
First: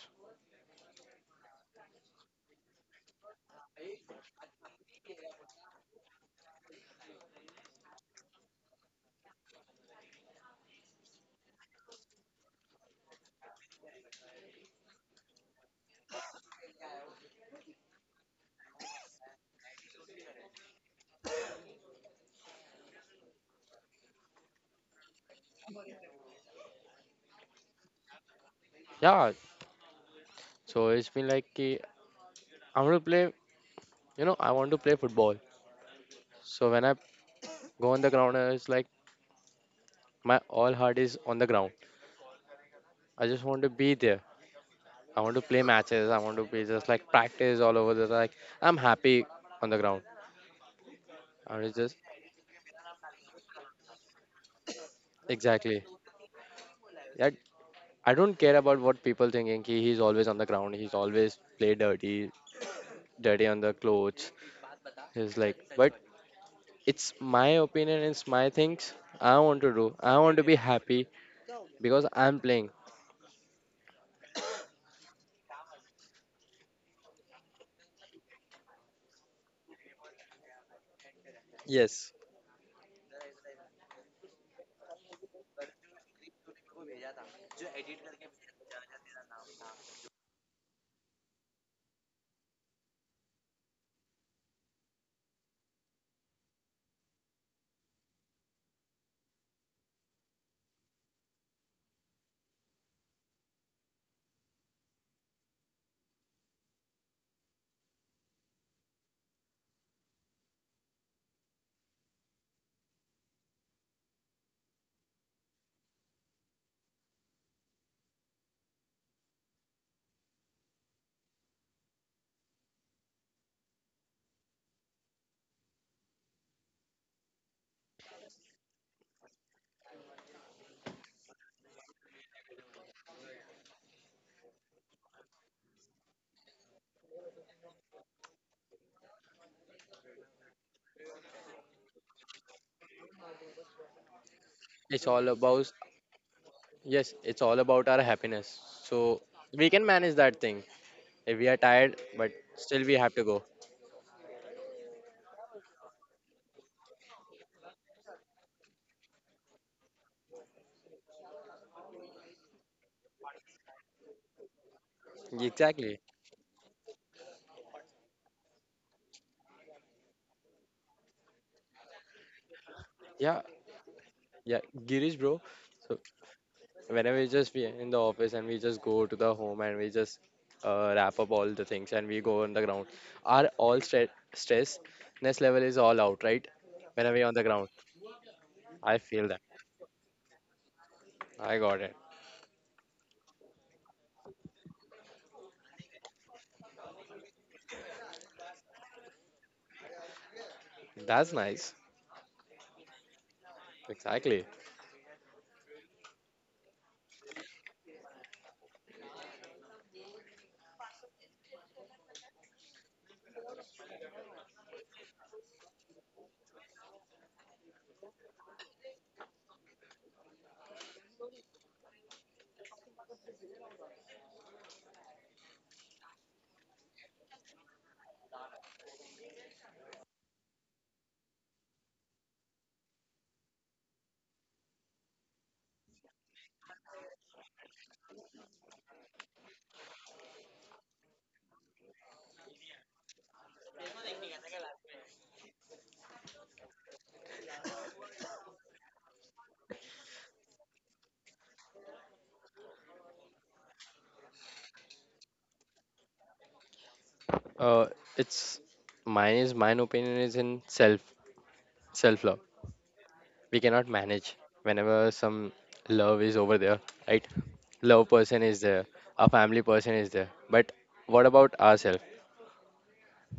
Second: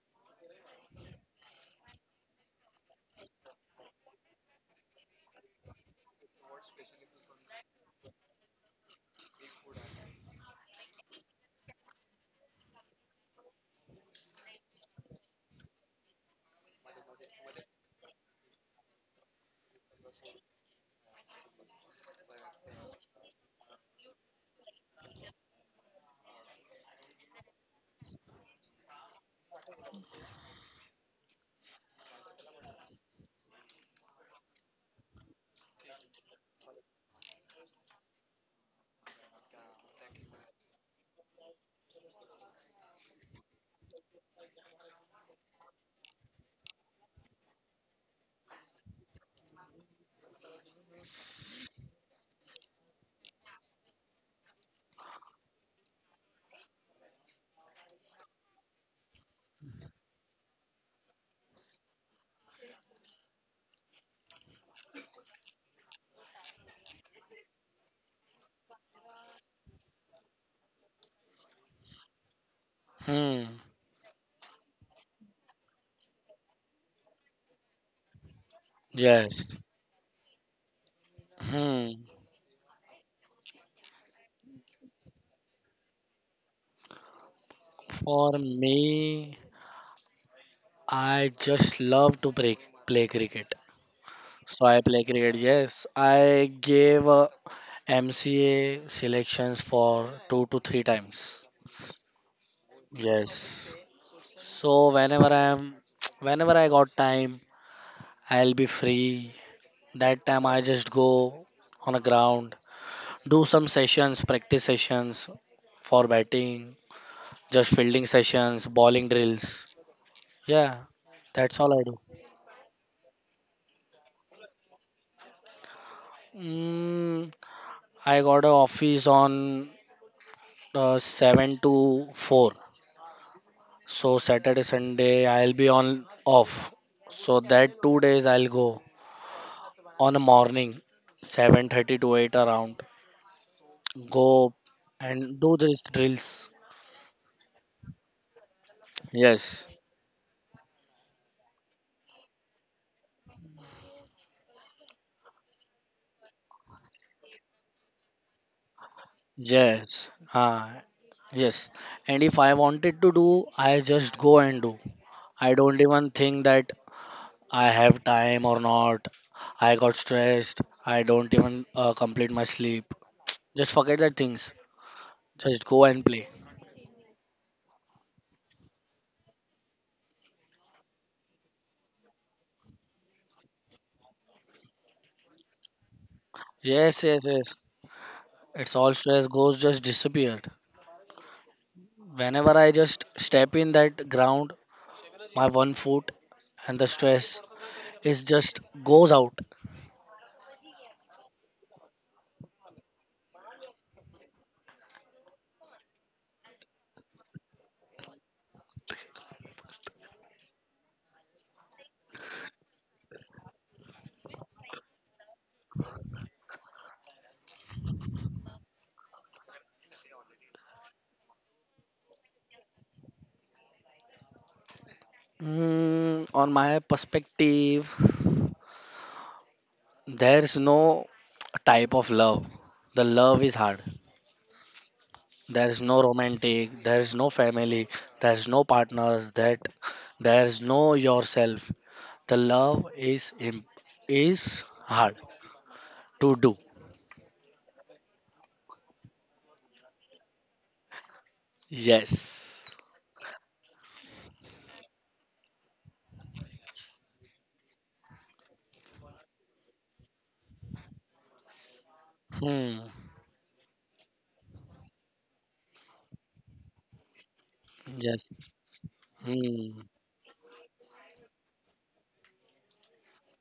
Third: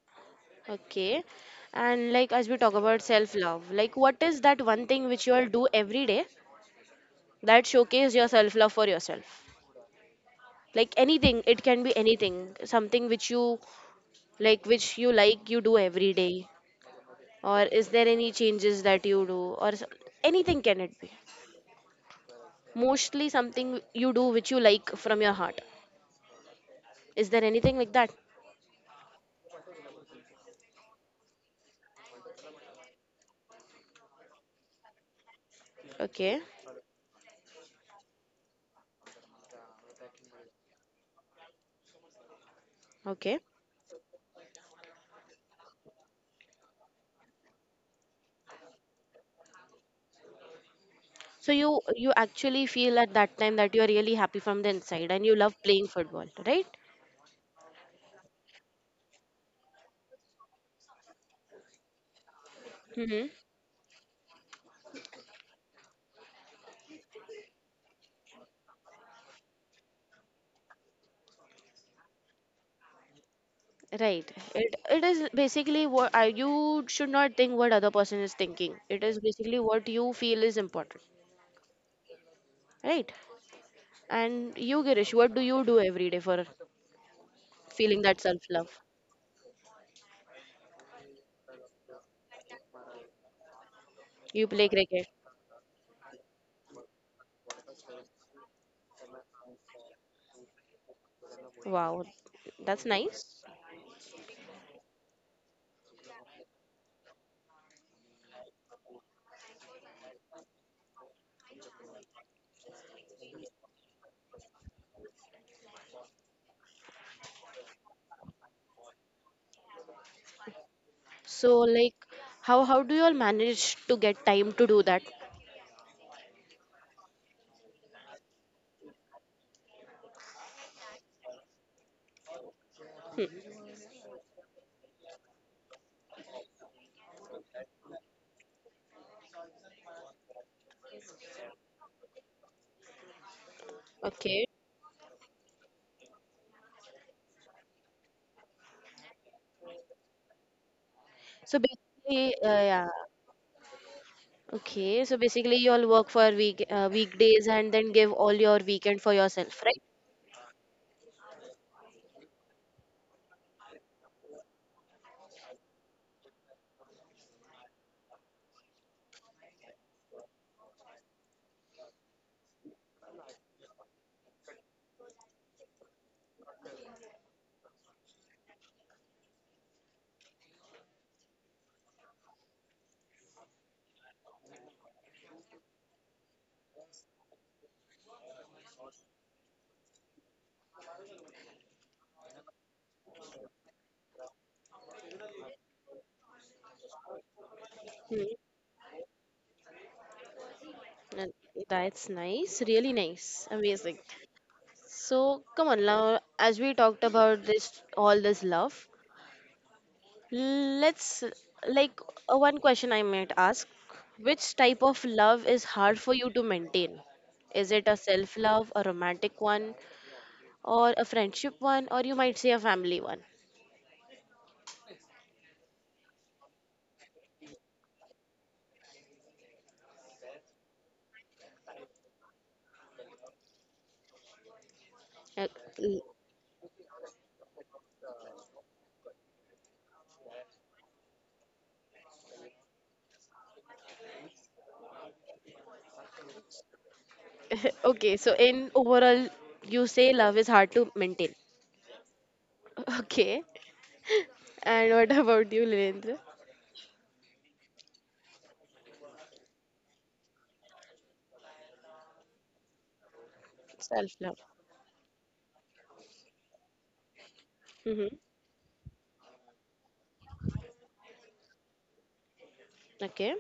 okay. And like, as we talk about self-love, like what is that one thing which you all do every day that showcase your self-love for yourself? Like, anything, it can be anything, something which which you like, you do every day. Or is there any changes that you do, or anything can it be? Mostly something you do which you like from your heart. Is there anything like that? Yeah, so it's been like ki- I want to play, you know, I want to play football. Okay. So, when I go on the ground, it's like my all heart is on the ground. I Okay. just want to be there. I want to play matches. I want to be just like practice all over the like. I'm happy on the ground. So I was you just you actually feel at that time that you are really happy from the inside and you love exactly playing football, right? I, I don't care about what people thinking. He's always on the ground. He's always play dirty, Mm-hmm. dirty on the clothes. He's like, but it's my opinion. It's my things. I want to do. I want to be happy because I'm playing. hmm, Right. It is basically you should not think what other person is thinking. It is yes. basically what you feel is important, Hmm. Yes. right? And you, Girish, what do you do every day for feeling that For self love? me, I just love to play cricket. You So play I play cricket. cricket. Yes, I gave, MCA selections for two to three times. Wow, that's nice. Yes. So whenever I got time, I'll be free. That time I just go on a ground, do some sessions, practice sessions for batting, just fielding sessions, bowling drills. Yeah, that's So, all I like, do. how do you all manage to get time to do that? Mm, I got a office on, 7 to 4. Hmm. So Saturday, Sunday, I'll be on off. So that 2 days I'll go on a morning, 7:30 to 8 around. Okay. Go It's all and do about these drills. yes. It's all about our happiness. So Yes. we can manage that thing if we are So tired, but basically, still yeah. we have to go. Okay. So basically, you all work for weekdays and then give all your weekend for yourself, right? Yes. Ah, yes. And if I wanted to do, I just go and do. I don't Exactly. even think that I have time or not. I got stressed. I don't even, complete my sleep. Yeah. Just forget that things. Yeah. Girish, bro. Just go So. and play. Whenever we just be in the office and we just go to the home and we just wrap up all the things and we go on the ground, our all stressness level is all out, right? Yes, Whenever we yes, are on the yes. ground, It's all I stress feel that. goes just disappeared. I got it. Whenever I just step in that ground, my one foot and the stress Hmm. is just goes out. That's And nice. that's nice. Really nice. Amazing. Exactly. So come on now, as we talked about this all this love. Let's, like, one question I might ask. Which type of love is hard for you to maintain? Is it a self love, a romantic one, or a friendship one, or you might say a family one? On my perspective, there's no type of love. The love is hard. Uh, There's no l- romantic, there's no family, there's no partners, that there's no yourself. The love is hard to do. Okay, so in overall, you say love is hard to maintain. Yes. Okay, and what about you, Lilendra? uh it's mine opinion is in self love. Hmm. We cannot Self manage. love. Whenever some love is over there, right, love Mm-hmm. person Yes. is there, a family Hmm. person is there, but what about ourselves? Okay,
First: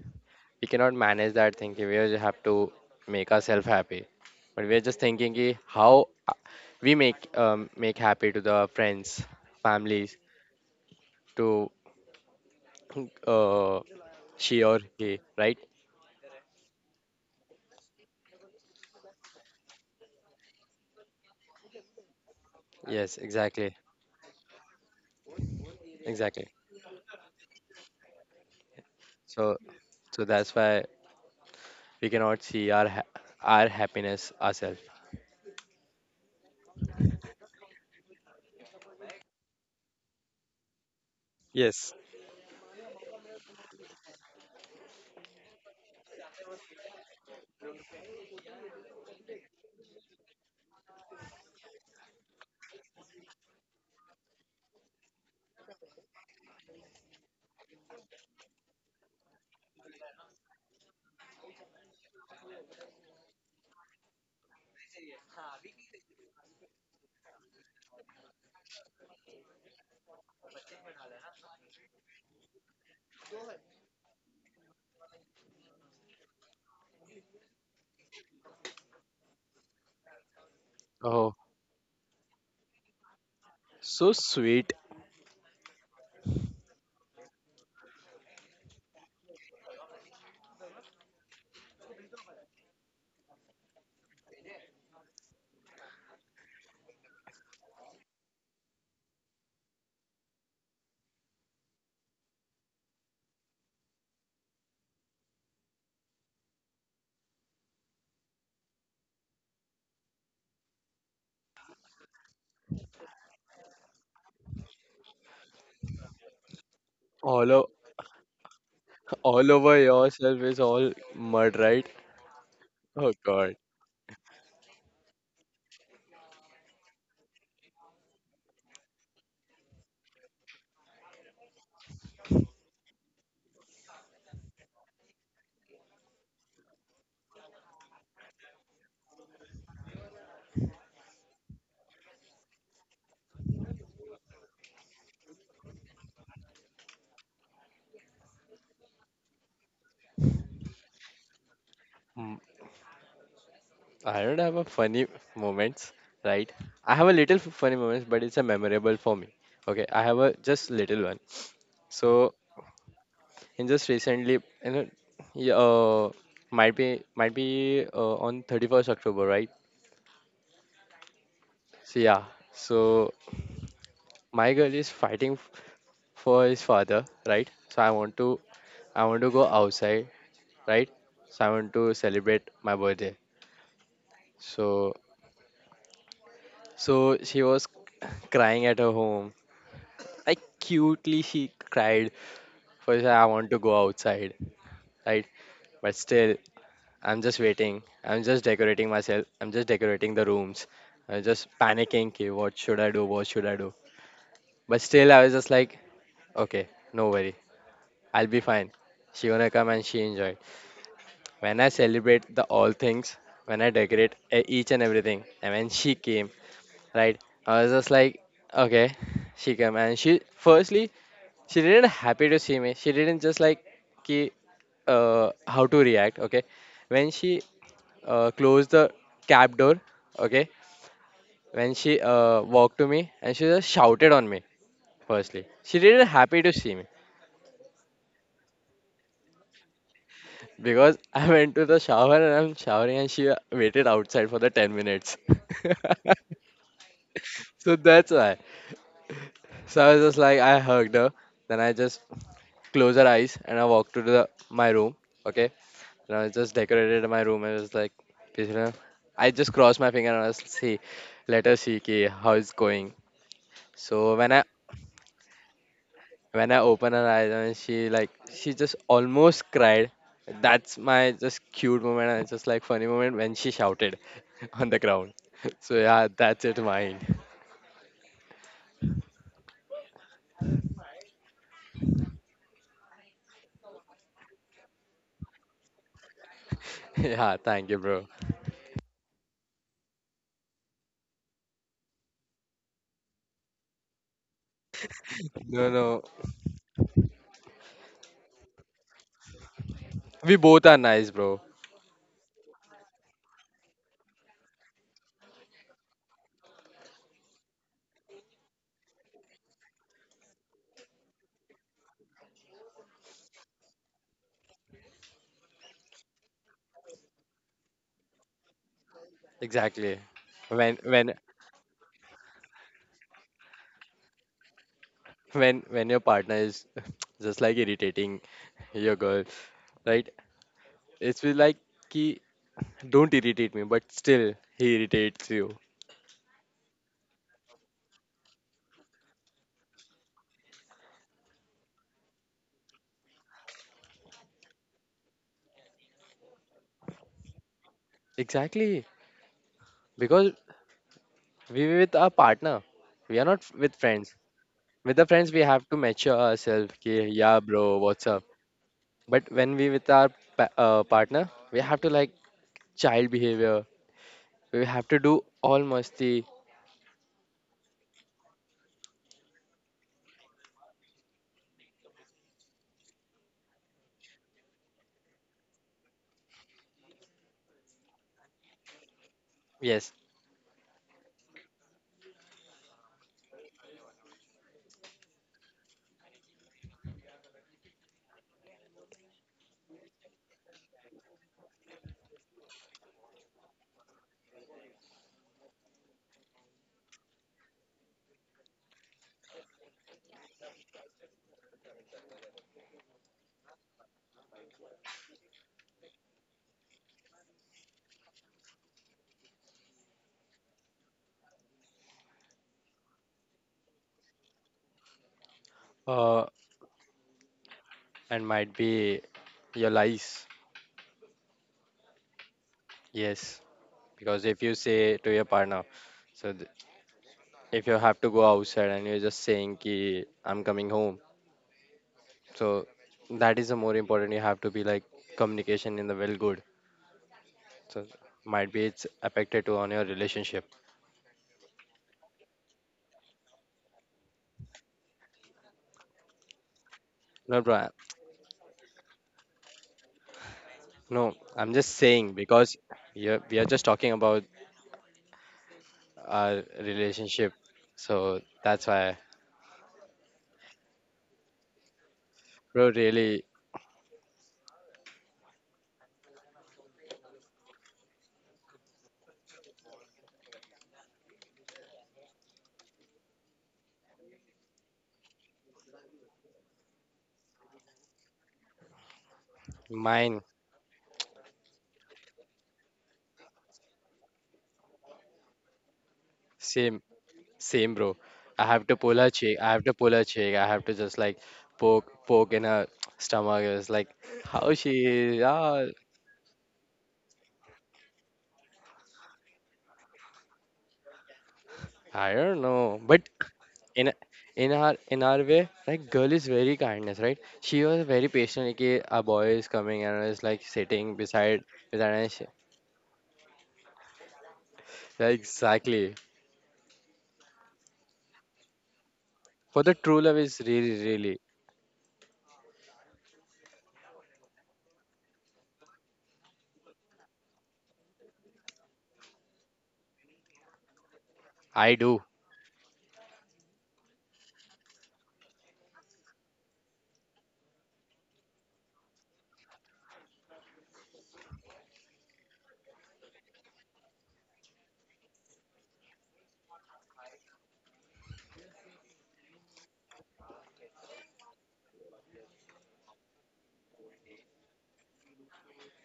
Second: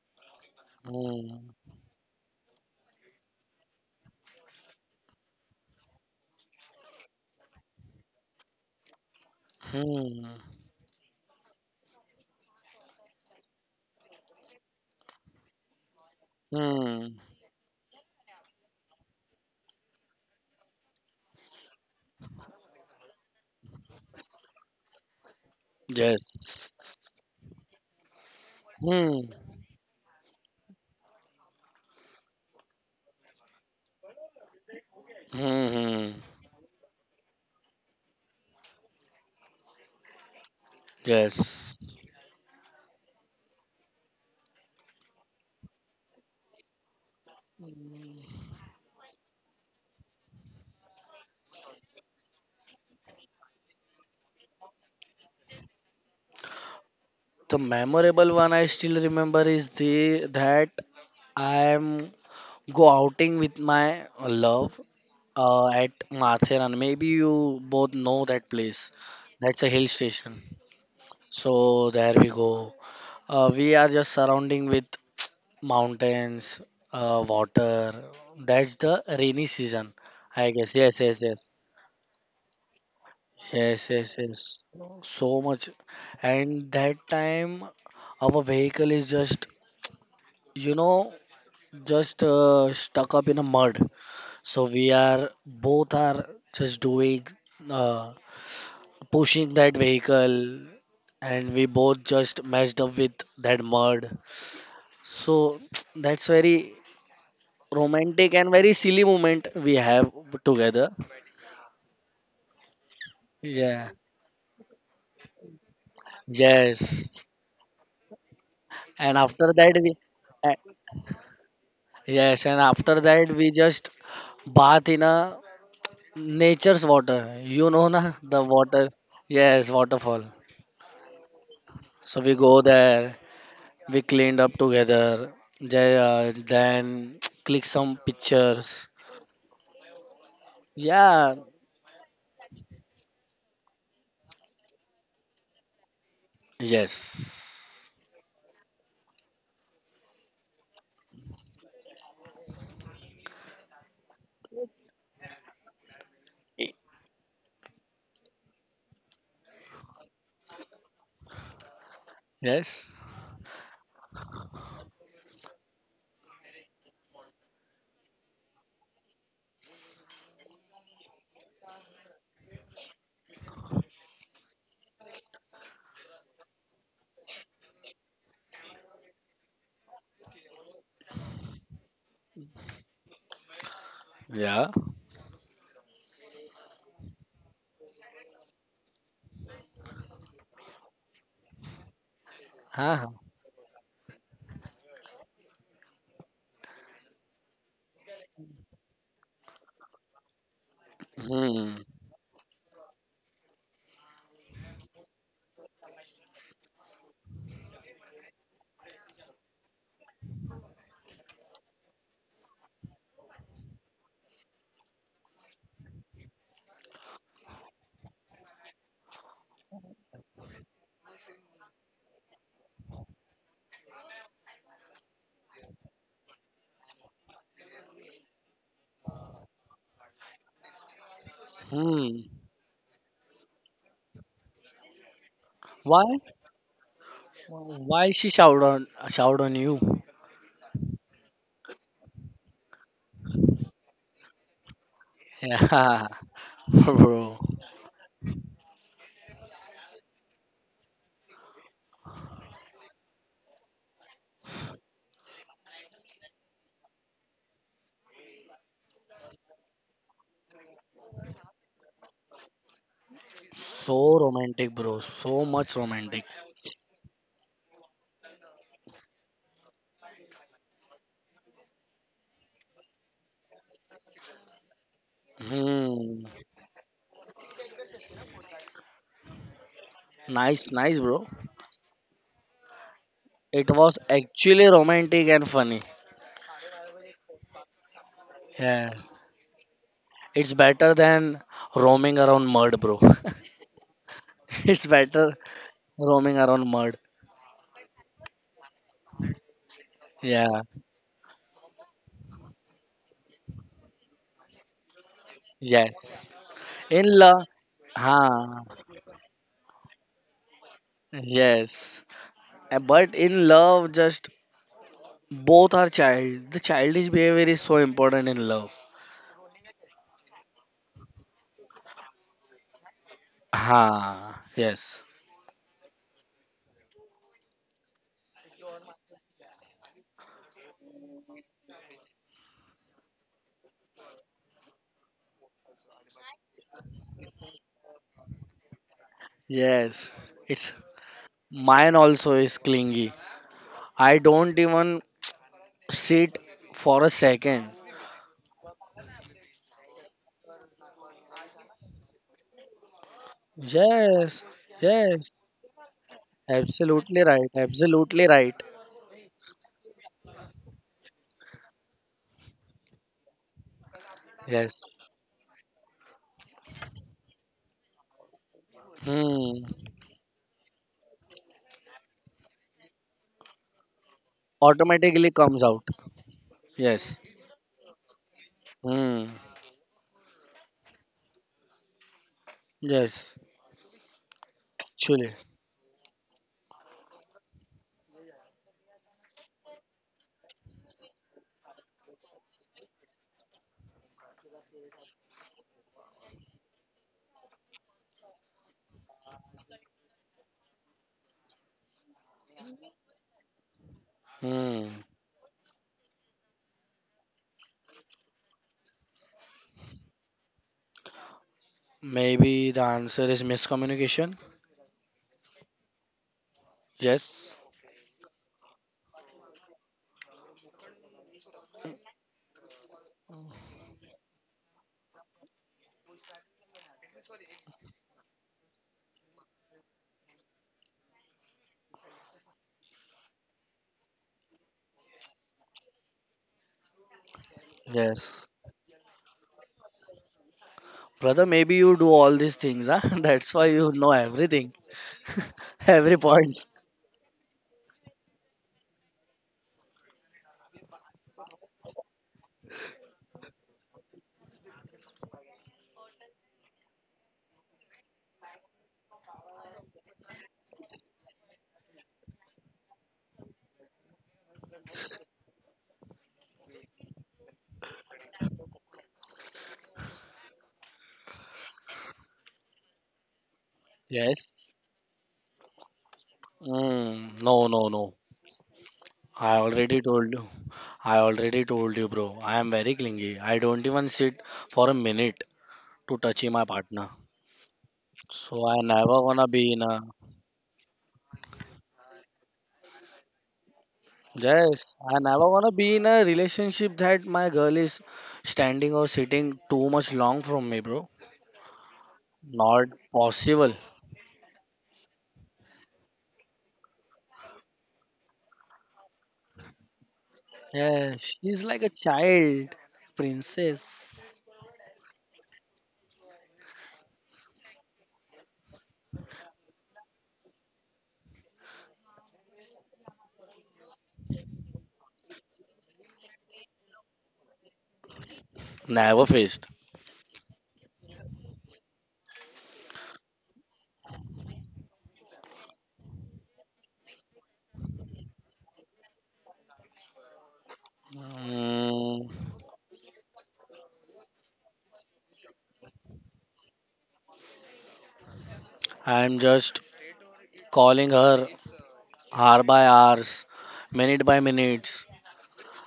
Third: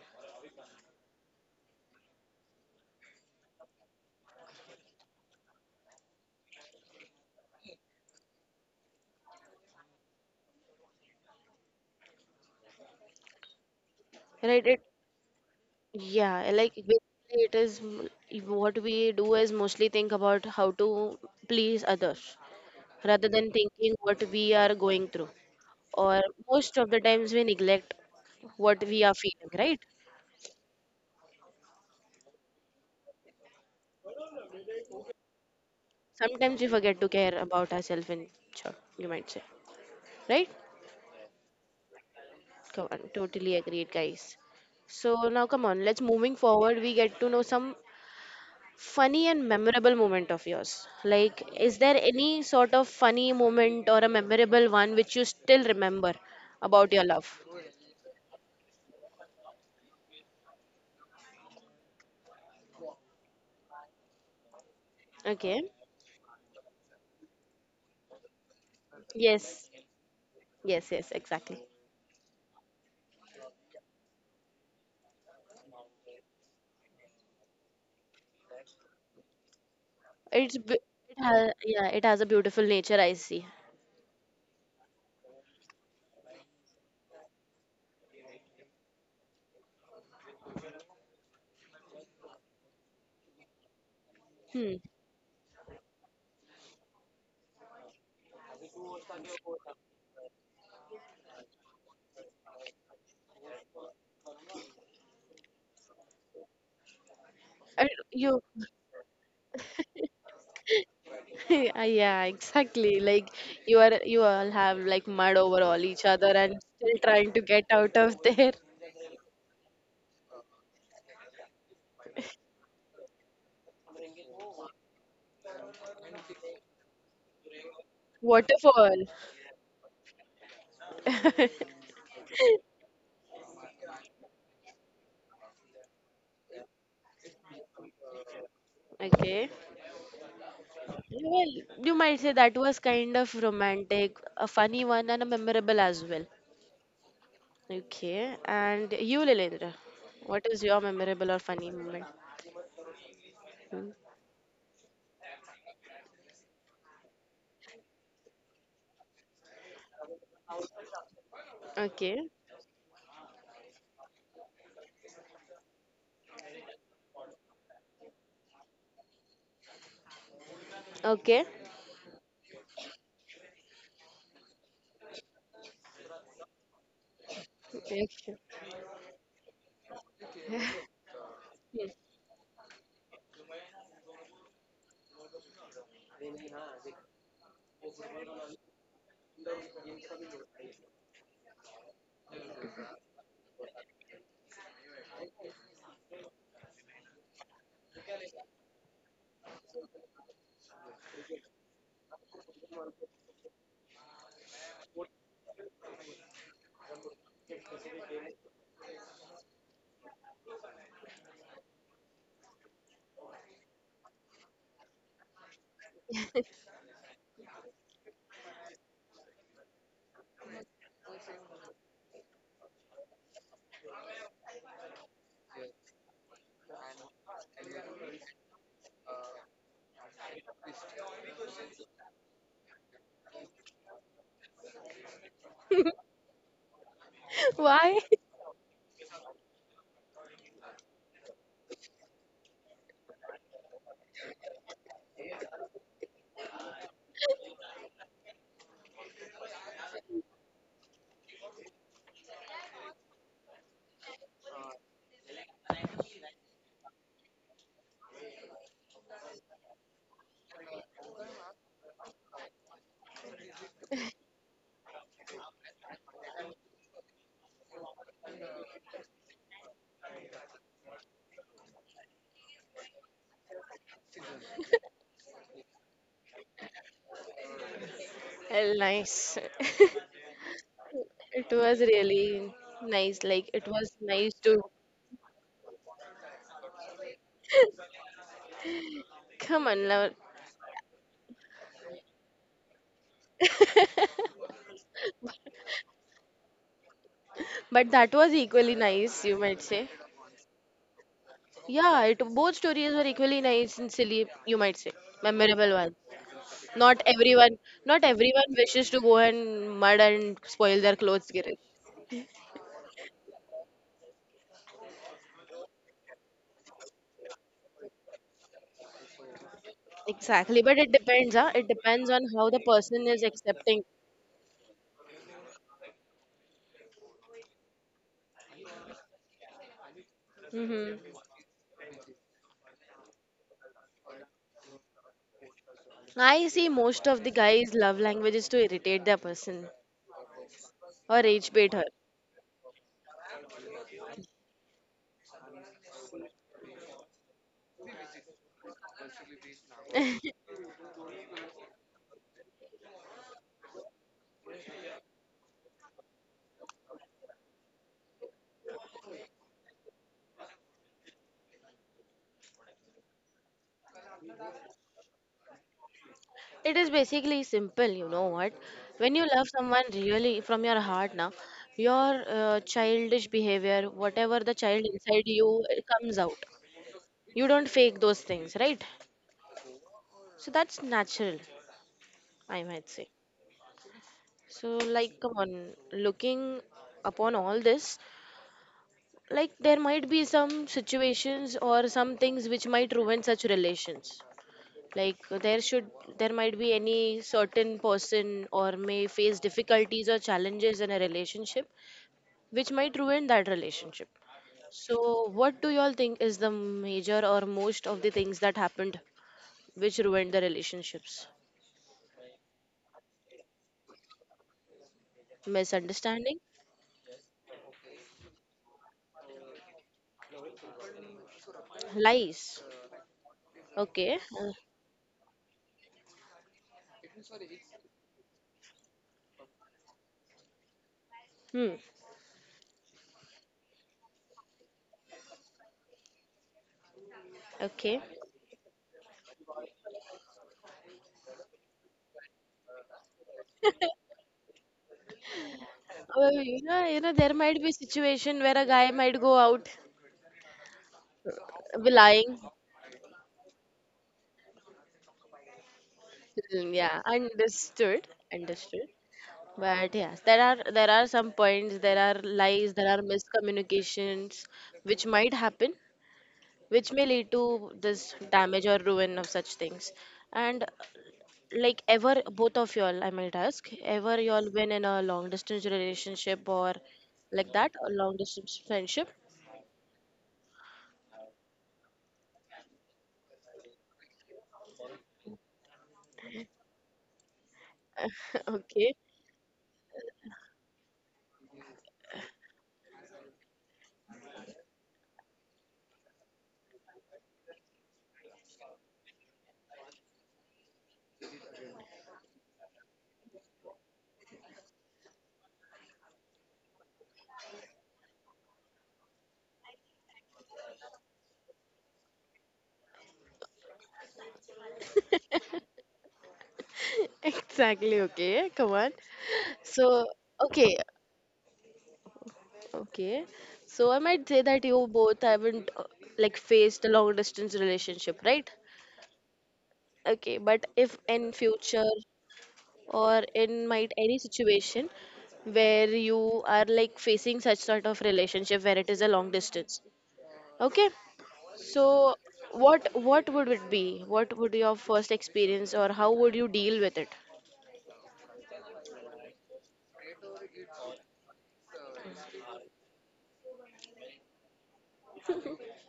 We cannot manage Hmm. that thinking. We just have to make ourselves happy, but we're just thinking ki how uh, we make make happy to the friends, families, Hmm. to uh, she right. or It he, right? Yeah, like Hmm. basically it is if what we do is mostly think about how to please others Yes, rather than exactly. thinking what we are going through. Or Exactly. Yes. most of the times we neglect what we are Hmm. feeling, So right? so that's why we cannot see our our happiness ourselves. Hmm. Hmm. Sometimes we forget to care about ourselves in short, you might say, right? Yes. Yes. Come on, totally agreed, guys. So now come on, let's moving forward. We get to know some funny and memorable moment of yours. Like, is there any sort of funny moment or a memorable one which you still remember about your love? The memorable one I still remember is the that I am go outing with my love, Okay. At Matheran. Maybe you both know that place. That's a Yes. hill station. Yes, yes, exactly. So there we go. We are just surrounding with mountains, water. That's the rainy season, I It's guess. b- Yes, yes, Oh, yes. Yeah, it has a beautiful nature, I see. Yes, so yes, yes. sweet. So much. And that time, our vehicle is just you know just stuck up in a mud, so Hmm. we are both are just doing, uh, pushing that vehicle, and we both just messed up with that mud. So that's very And romantic you, and very silly moment we have together. yeah, exactly. Like, Yeah. You all have like mud over all each other and still yes trying to all get o- out of there. and all after over that we yourself a- is all mud, right? yes and after Oh that we god. just bath in a nature's water, you know na the water. Waterfall. Yes, waterfall. So we go there, we cleaned up together, then click some pictures. Okay. Yeah, Well, you might say that was kind of romantic, a funny one, and a memorable as well. yes, Okay, and you, Lilendra, what is your memorable or funny moment? Hmm. I don't have a funny moments, right? I have a little funny moments, but it's a memorable for me. Okay, I have a just little one. Okay, So, yes, in just recently, you know, yeah, might be on 31st October, right? okay, So yeah, so my girl is fighting for his father, right? So I okay. want to. I want to go outside, right? So I want to celebrate my birthday. yeah. So so she was crying at her home. Like cutely she cried. First, Huh. I want to go outside, right? But still, I'm just waiting. I'm just decorating myself. I'm just decorating the rooms. I'm just Hmm. panicking. Okay, what should I do? What should I do? But still, I was just like, okay, no worry. I'll be fine. She gonna come and she enjoyed. When I celebrate the all things, when I decorate each and everything, and when she came, right? I was just like, okay, she came and she. Firstly, she didn't happy to see me. She didn't just like. कि how to react. Okay, when she closed the cab door. Okay, when she Hmm. Walked to me and she just shouted on me. Firstly, she didn't Why? happy to see me Why? Why she shout on you? because I went to the shower and I'm showering and she waited outside for the 10 minutes. Yeah, bro. So that's why. So I was just like, I hugged her. Then I just closed her eyes and I walked to the my room. Okay. And I just decorated my room. I was like, you know, I just crossed my finger and I was like, see, let her see ki, how it's going. So So when I romantic, bro. So much romantic. when I opened her eyes and she just almost cried. That's my just cute moment and just like funny moment when she shouted on the ground. So yeah, Hmm. that's it, mine. Well, nice. Nice, nice, bro. It was really nice. Like, it It was was nice to actually romantic and funny. Yeah, thank you, bro. Yeah. come on, love. It's better than roaming around mud, bro. it's better No, no, roaming around mud. But that was equally nice, you might say. we Yeah. both are nice, bro. Yeah, it both stories were equally nice and silly, you might say. Memorable ones. Yes. Not In love, everyone, not everyone huh? wishes to go and mud and spoil their clothes, Girish. Yes. But in love, just both are child. The childish behavior is so important in love. Exactly. Exactly, When but it when depends, huh? It depends on how the person is accepting. Huh. Yes. when your partner is just like irritating your girl, right? Hmm. It's feel like ki don't irritate me, but still he irritates you. I see most of the guys' love language is to irritate their person Yes. It's or rage bait her. Mine also is clingy. I don't even sit for a second. Exactly. Because we were with our partner. We are not with friends. Yes. With the friends, Yes. we have to mature ourselves. Ki Absolutely yeah, right. bro, what's up? Absolutely right. But when we with our partner, we have to like child behavior. We Yes. have to do all musty. It is basically simple, you know what? When you love Hmm. someone really from your heart, now your childish behavior, whatever the child inside Automatically comes you, out. it comes out. Yes. You don't fake those things, right? Hmm. Yes. So that's natural, I might say. Yes. So, like, Actually. come on, looking upon all this, like there might be some situations or some things which might ruin such relations. Like, there might be any certain person or may face difficulties or challenges in a relationship which might ruin that relationship. Hmm. So what do y'all think is the major or most of the things that happened which ruined the relationships? Maybe the answer is miscommunication. Uh, Misunderstanding? Yes. and might be your lies. Lies. Yes. Okay. Because if you say to your partner, so th- if you have to go outside and you're just saying ki I'm coming home. Hmm. So that is the more important. You have to be like communication in the well good. So Okay. Yes. might be it's affected to on your relationship. Brother, maybe you do all these things, huh? That's why you know everything. Every point. There No, bro. might be situation where a guy might go out No, I'm just saying lying. because yeah, we are just talking about our Mm, yeah, relationship. So that's understood. why, But yes, there are some points, there are bro. lies, there are Really, miscommunications which might happen, which may lead to this damage or ruin of such things. And like, ever, both of y'all, I might ask, ever Yes. y'all been in a long distance relationship or Mm, like no, that, no, a no. long distance friendship? I already mine told you. I already told you, bro. I am very clingy. I don't even sit for a minute to touch my same partner. same, bro. I So have to I Okay, pull her never cheek. gonna I have to be in pull a her cheek. I have to just like poke in her stomach. It's like how Yes, I she never ah. want to be in a relationship that my girl is standing or sitting too much long from me, bro. I don't know, Not but possible. in in our way, like girl is very kindness, right? She was very patient. Like, "Okay, a boy is coming and is like sitting Yeah, beside she's like a beside and she," child, princess. yeah, exactly. exactly. Okay, come on. For the true So, love is okay, really really. okay. So I might say that you both haven't like faced a long distance relationship, right? Never faced. Okay, but if in I future do. or in might any situation where you are like facing such sort of relationship where it is a long distance, okay? So Mm, what would it be? What would your first experience or how would you deal with it? I'm just calling her hour by hours, minute by minutes,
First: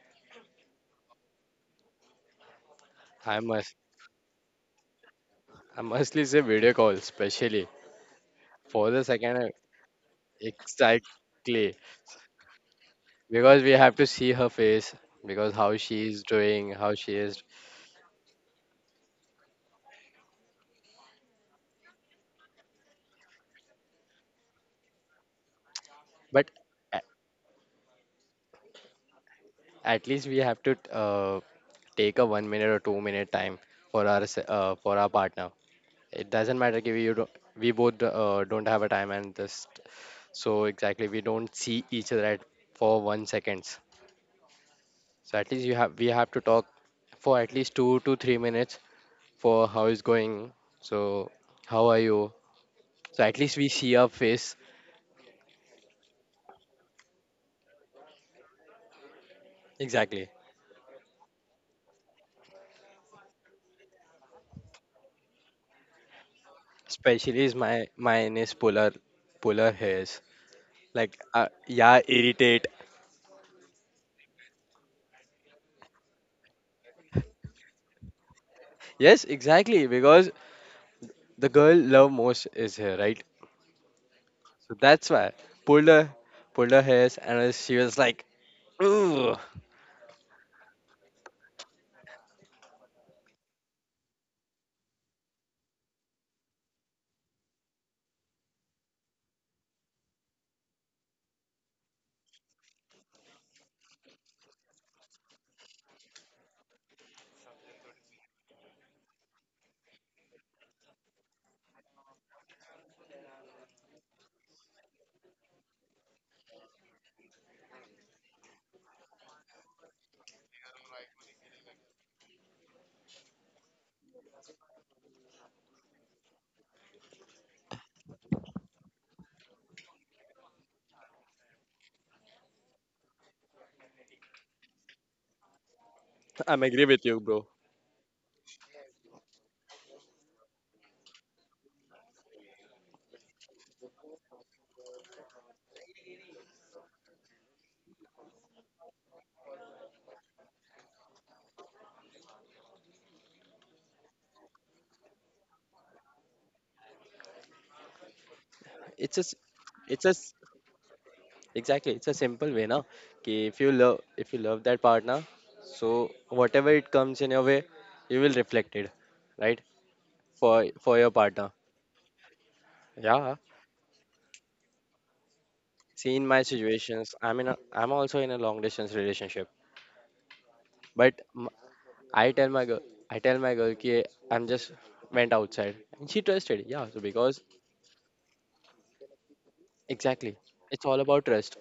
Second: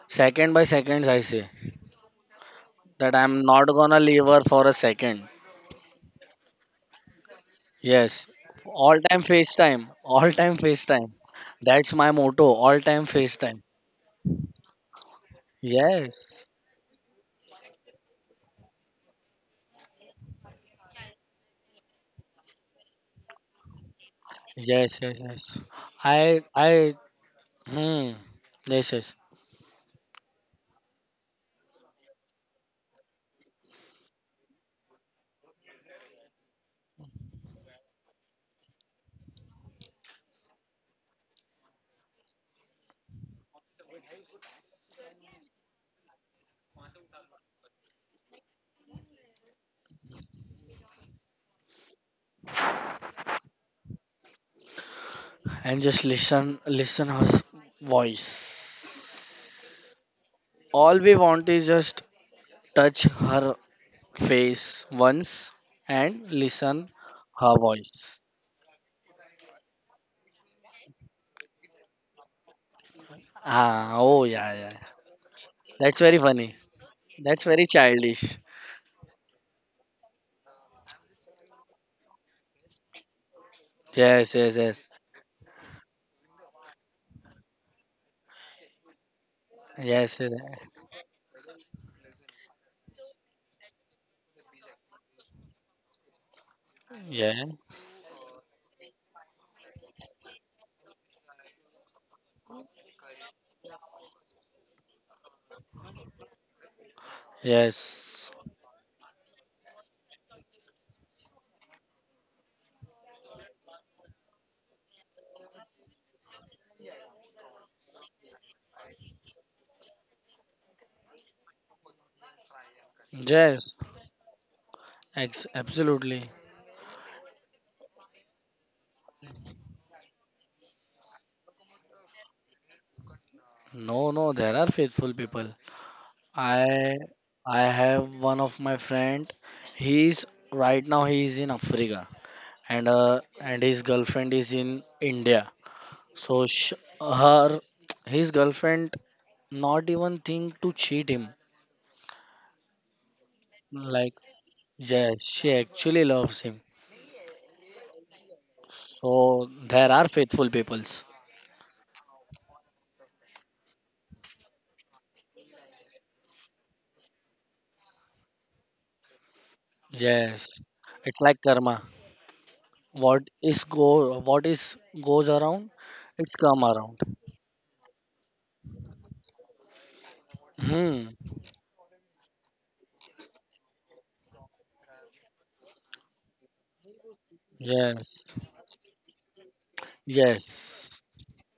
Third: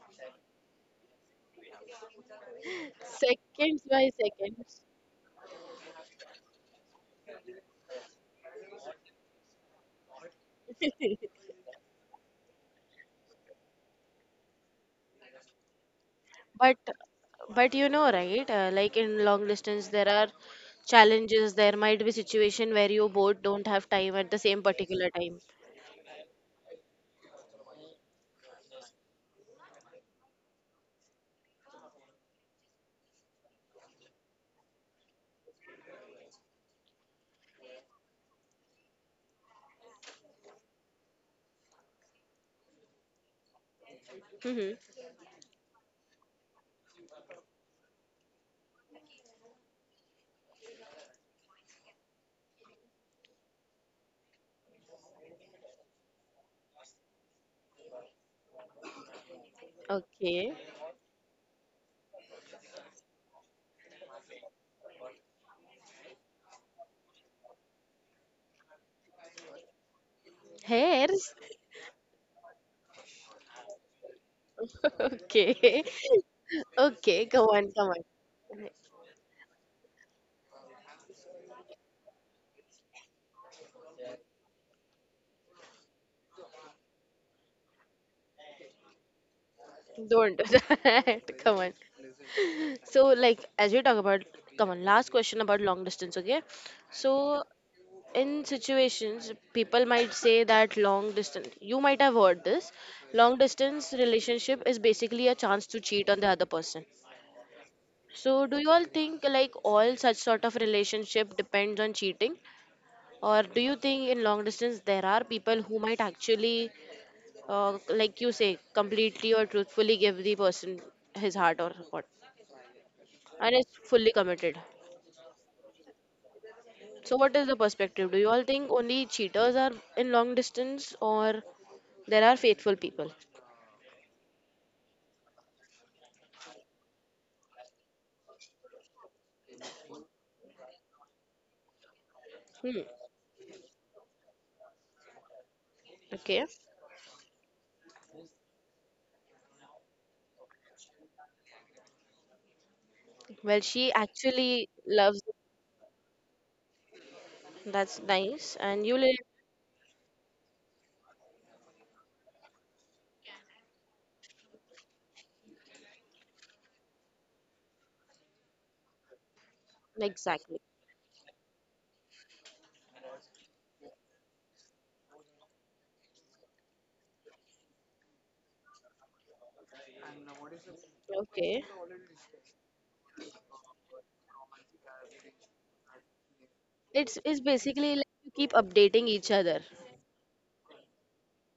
second by seconds. I say that I'm I not must. Seconds gonna by leave her for a seconds. second. I mostly say video call, especially Yes, for all the time second. FaceTime, all time FaceTime. Exactly, That's my motto, all time because FaceTime. we have to see her face, because how she is Yes, doing, But how she is. but you know, right, like in long distance there are challenges, there might be situation where you both don't have time at the same yes, particular yes, time. yes. I, But I, a- hmm, yes, yes. at least we have to uh, take a 1 minute or 2 minute time for our for our partner. It doesn't matter if you don't, we both don't have a time, and this so exactly we don't see each other at for 1 seconds. Hmm. So at least you have we have to talk for at least 2 to 3 minutes for how is going. So how are you? So at least we see our face, And just listen her voice. exactly. Okay. All we want is just touch her face once and listen Especially is her my voice. mine is polar hairs. Like Hairs. Yeah, irritate. Ah, oh yeah, yeah. Okay. That's very funny. Okay, That's come very on, come childish. Yes, exactly. Because the girl love most is here, right? Yes, yes, So yes, that's why pulled her pulled her hairs and she was like, "Ooh." on, yes, yes. don't do that. Come on. So, like, as we talk about, come on, last question about long distance, okay? So Yes. in situations people might say that long distance, you might have heard this, long distance relationship is basically a chance to cheat on the other person. Yes. So do you all think like all such sort of relationship depends on cheating? Or do you think in long distance there are people who might actually like, you say, completely or truthfully give the person his heart or what, and is Yes. fully committed? Absolutely. So what is the perspective? Do you all think only cheaters are in long distance, or there are faithful people? No, no, there are faithful people. I'm agree I with you, bro. I have one of my friend. He's Right now he is in Africa, Hmm. and and his girlfriend is in India. So Okay. sh her his girlfriend not even think to cheat him. Well, she Like actually yes, loves. she actually loves him. That's nice. And you It's live just So there it's are just faithful peoples. exactly it's a simple way now. Okay, if you love that partner, so whatever it comes in your way, you will reflect it, right? Yes. For exactly. for your It's like partner. karma. Yeah. What is goes around, See, in it's my come around. situations, I'm also in a long distance relationship, Hmm. but Okay. I tell my girl, I tell my girl, ki I'm just went outside, and she trusted. Yeah, so It's because it's basically like Yes. you keep updating each other. exactly, it's all Yes. about trust.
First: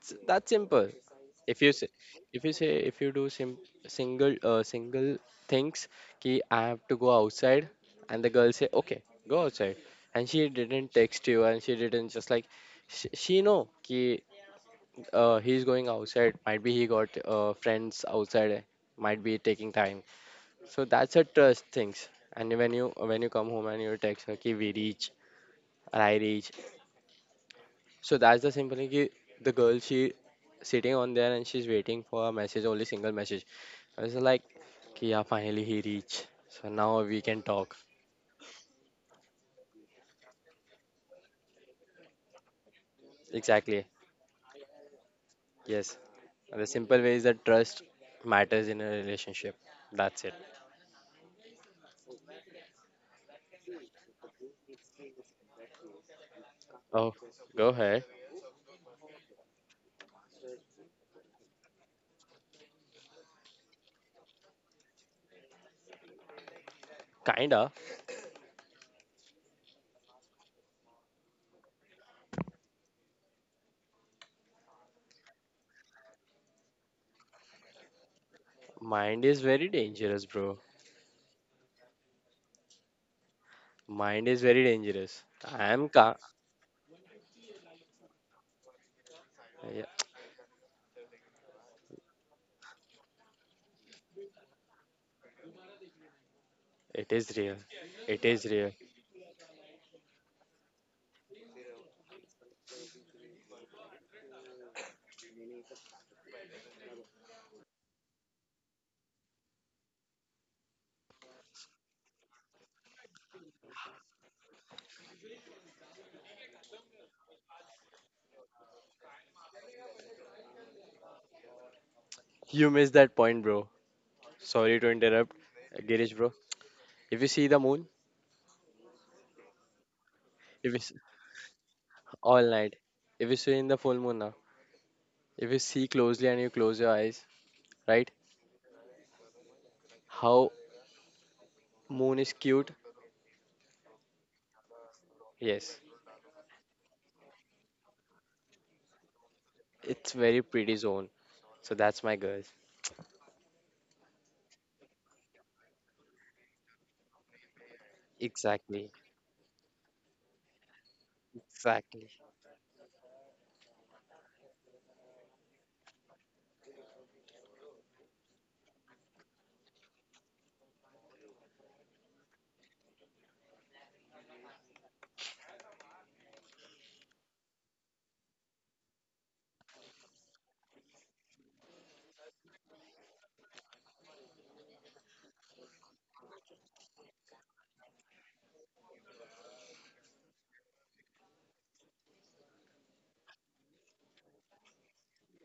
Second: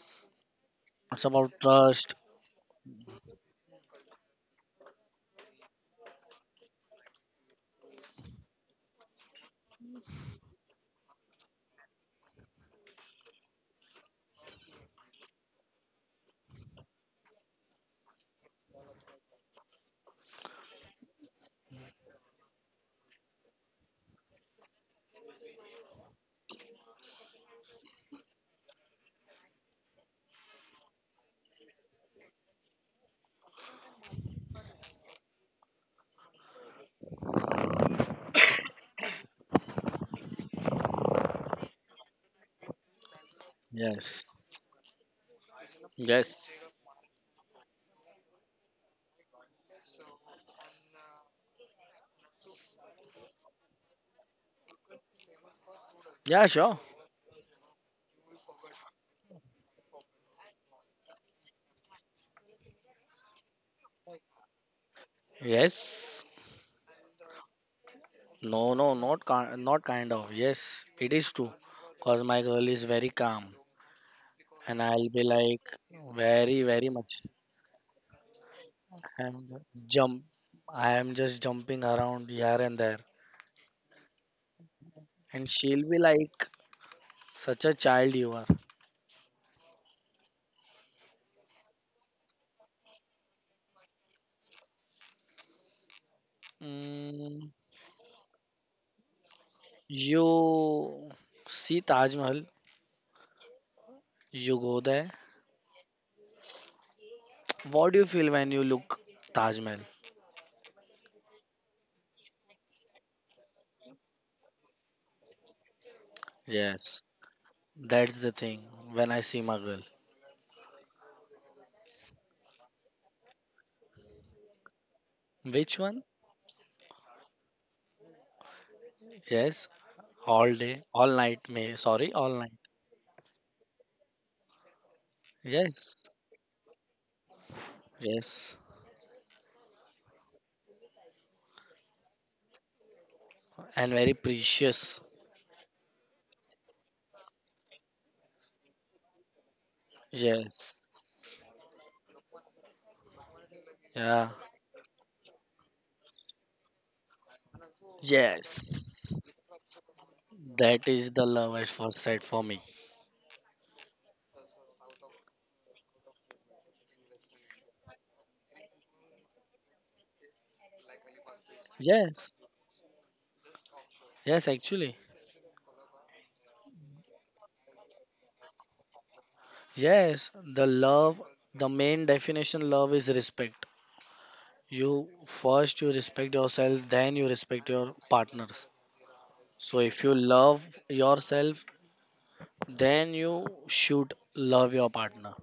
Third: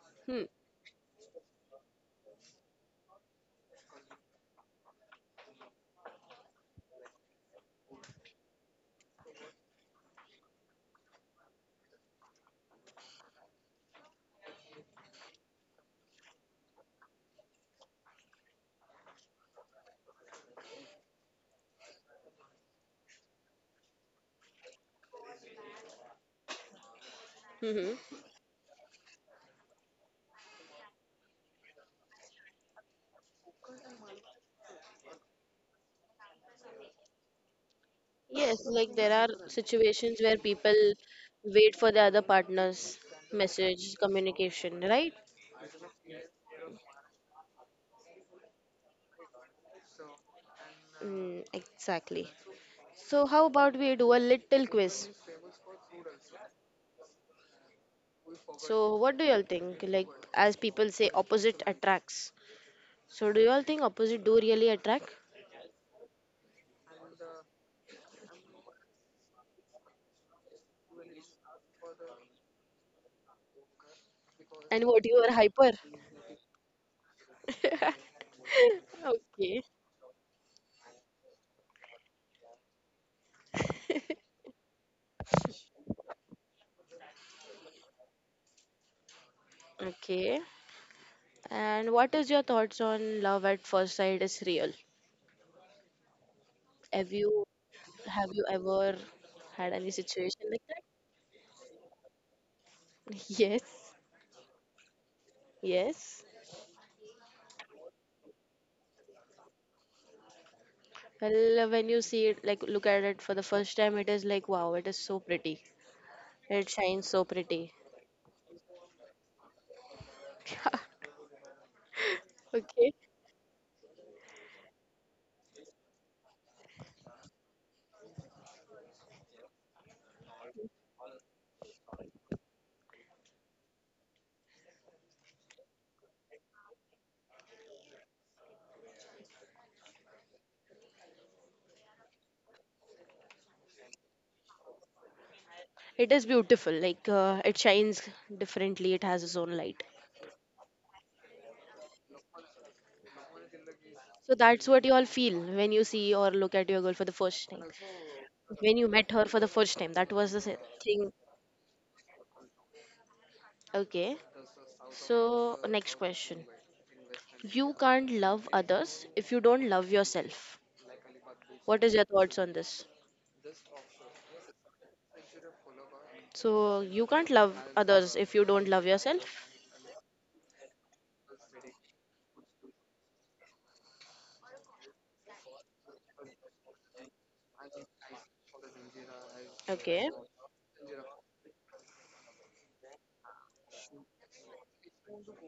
It's Hmm. that simple. It's about If you say, trust. if you say, if you do sim single single things, ki I have to go outside, and the girl say, okay, go outside, and she didn't text you, and she didn't just like, she know ki he's going outside. Might be he got friends outside. Might be taking time. So that's a trust things. And when you come home and you text her, ki we reach, or I reach. Hmm. So that's the simple thing. Ki The girl, she sitting on there and she's waiting for a message, only single message. I was like, ki yeah, finally he reached. So now we can talk. Yes, like there are situations where people wait for the other partner's Exactly. message Yes. communication, right? Yes. And the Yes. simple way is that trust matters in a relationship. That's it. Mm, exactly. So how about we do a little quiz? Yeah, sure. Oh, go ahead. So what do y'all think? Like, as people say, opposite attracts. So do you all think opposite do really attract? Yes. Kinda. No, no, not kind of. Yes, it is true. Cause my girl is very calm, and And what I'll you be are, like hyper? very, very much. Mind is Okay. I'm very jump. dangerous, bro. I am just jumping around here and there, Mind is very dangerous. and I she'll am be ca. like, "Such a child you are." Yeah, Okay. And what is your thoughts on love at first sight is real? it Have is you Mm, real. It is real. ever had any situation like that? you see Taj Mahal, Yes. you go there. Yes. What do you feel when you look Taj Mahal? Well, when you see it, like look at it for the first time, it is like wow, it is so pretty. It Yes, shines so pretty. that's the thing. When I see my girl, You missed Okay. that point, bro. Sorry to interrupt, which one? Girish, bro. If you see the moon, Yes, all if you day, s- all night. May Sorry, all all night. night. If you see in the full moon now, if you see Yes, closely and you close your eyes, right? yes, How moon is cute? and very precious. Yes, It is beautiful. Like, it shines differently. It has its own light. it's very pretty Yes, zone. So that's my girl. yeah, So that's what you all feel when you see or look at your girl for the first time. When you Exactly, met yes. her for the first time, that was the That is thing. the love at first exactly. sight for me. Okay. So, next question. You can't love others if you don't love yourself. What is your Yes, thoughts on this? yes, actually, So, you can't love others if you don't love yourself. yes. The love, the main definition, love is respect. You respect yourself, then you respect your partners. So if Okay. you love yourself, then you should love your partner.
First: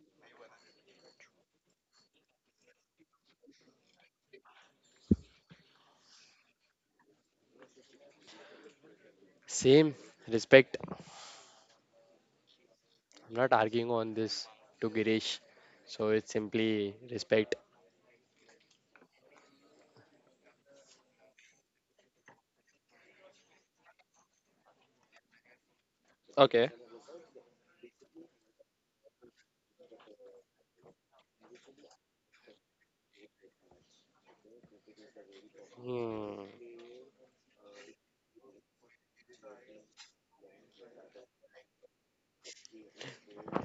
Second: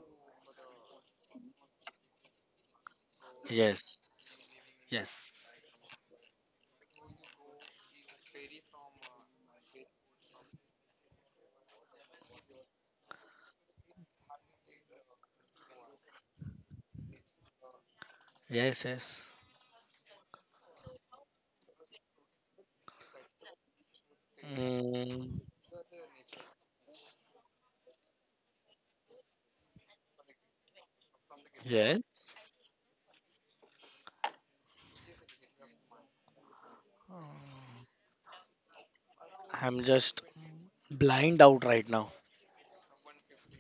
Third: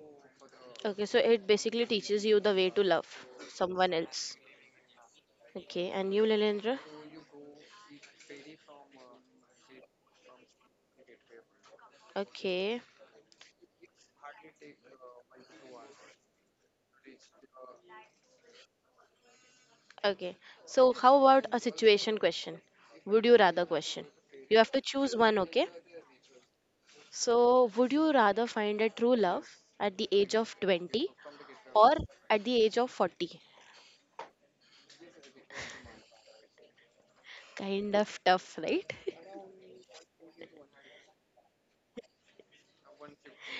Okay, so it basically teaches you the way to love someone else. Yes. Yes. Okay, and you, Lilendra? Same respect. Okay. I'm not arguing on this to Girish. So it's simply respect. Yes, yes. Okay. So how about a situation question? Would you rather question? You have to choose one, Mm, okay? Okay. So would you rather find a true love at the age of 20 or yes. at the age of 40? Hmm. Kind of tough, right? I'm just blind out right now.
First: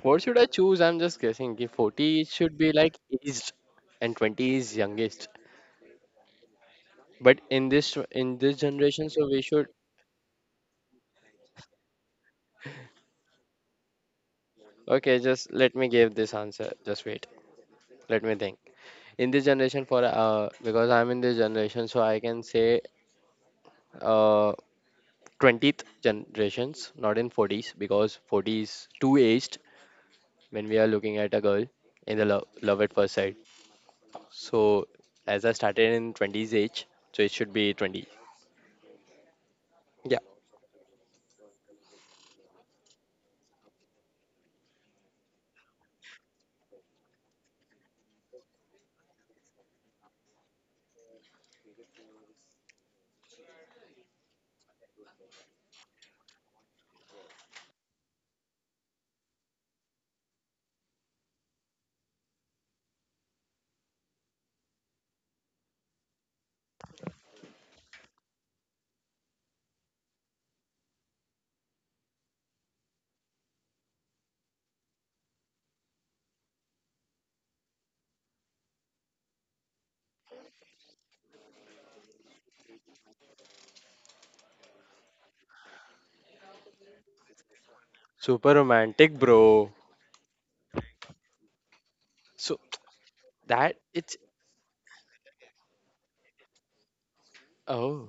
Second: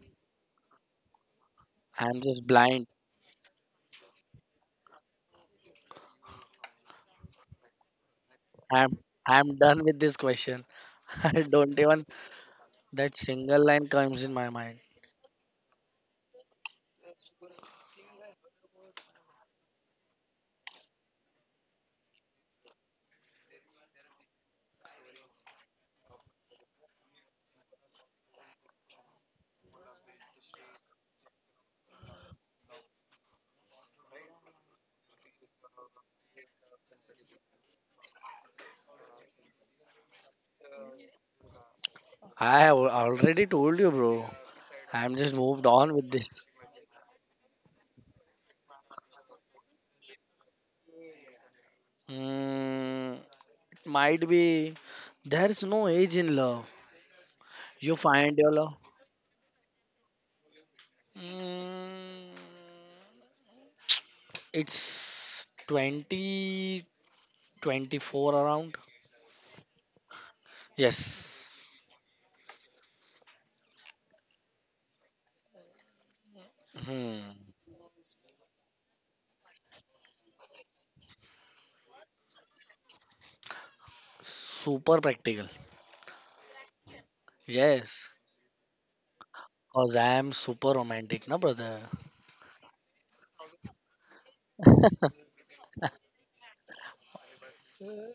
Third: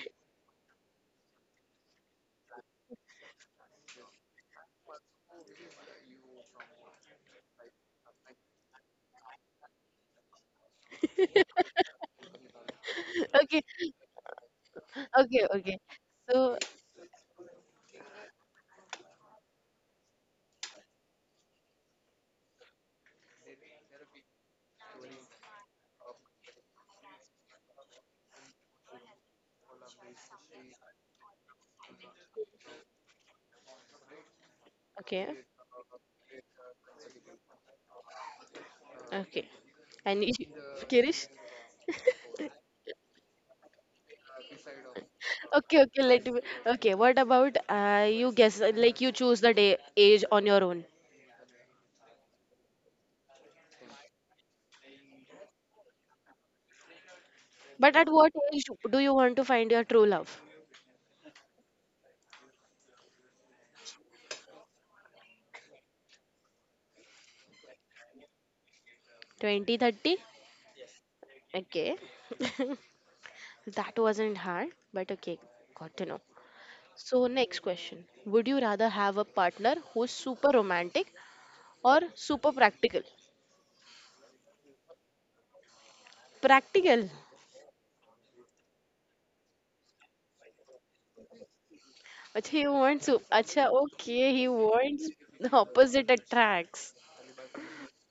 What should I choose? I'm just guessing. कि I'm 40 just should be blind. like aged and 20 is youngest. But in this I'm generation, so we I'm should. done with this question. I don't even that Okay, single line comes in my mind. Okay, okay, just let okay. me give this So, answer. Just wait. Let me think. In this generation, for because I'm in this generation, so I can say uh, 20th generations, not in 40s, because 40 is too aged when we are looking at a girl in the love at first sight. So okay, as I started in 20s age, so it should be 20. okay. Yeah, And you, Kirish? I have already told you, bro. I'm just moved Okay, on okay, with let this. me. Okay, what about you guess, like you choose the day age on your own. Mm, might be there's no age in love. You But at what find your age love. do you want to find your true love? Mm, it's 2024 around. 20, 30. Yes. Okay, that wasn't hard, but okay, got to know. Hmm. So, next question. Would you rather have a partner who's super romantic or super practical? Super practical. Practical. Yes. super romantic, bro. Cause I am super romantic, na brother. Acha, So he wants to. Acha, that it's, okay, he wants the opposite attracts. oh,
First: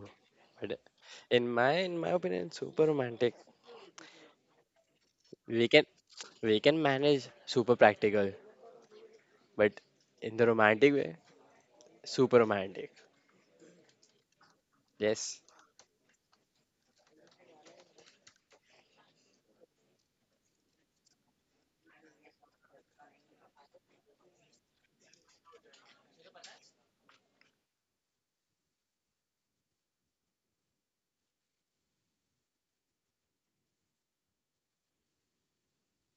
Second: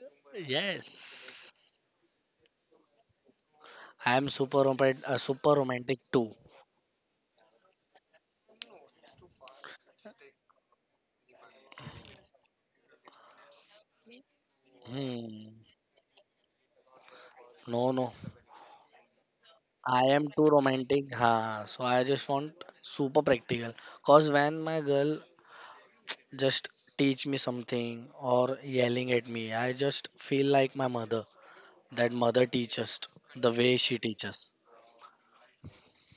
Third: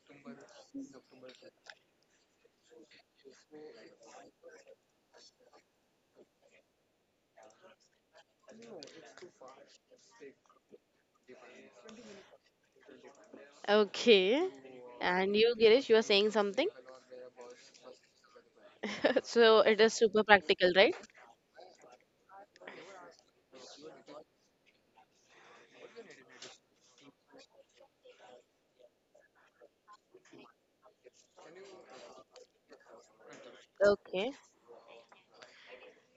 but in my Yes. in my opinion, super romantic. I am super romantic. Super We can romantic too. we can manage super practical, but in the romantic way, super romantic. Okay, and Yes. Hmm. you, Girish, you are saying something? No, no. So, it is I super am too practical, right? romantic, huh? So I just want super practical. Cause when my girl just teach me something or yelling at me, I just feel like my mother. That mother teaches the way she Okay. teaches.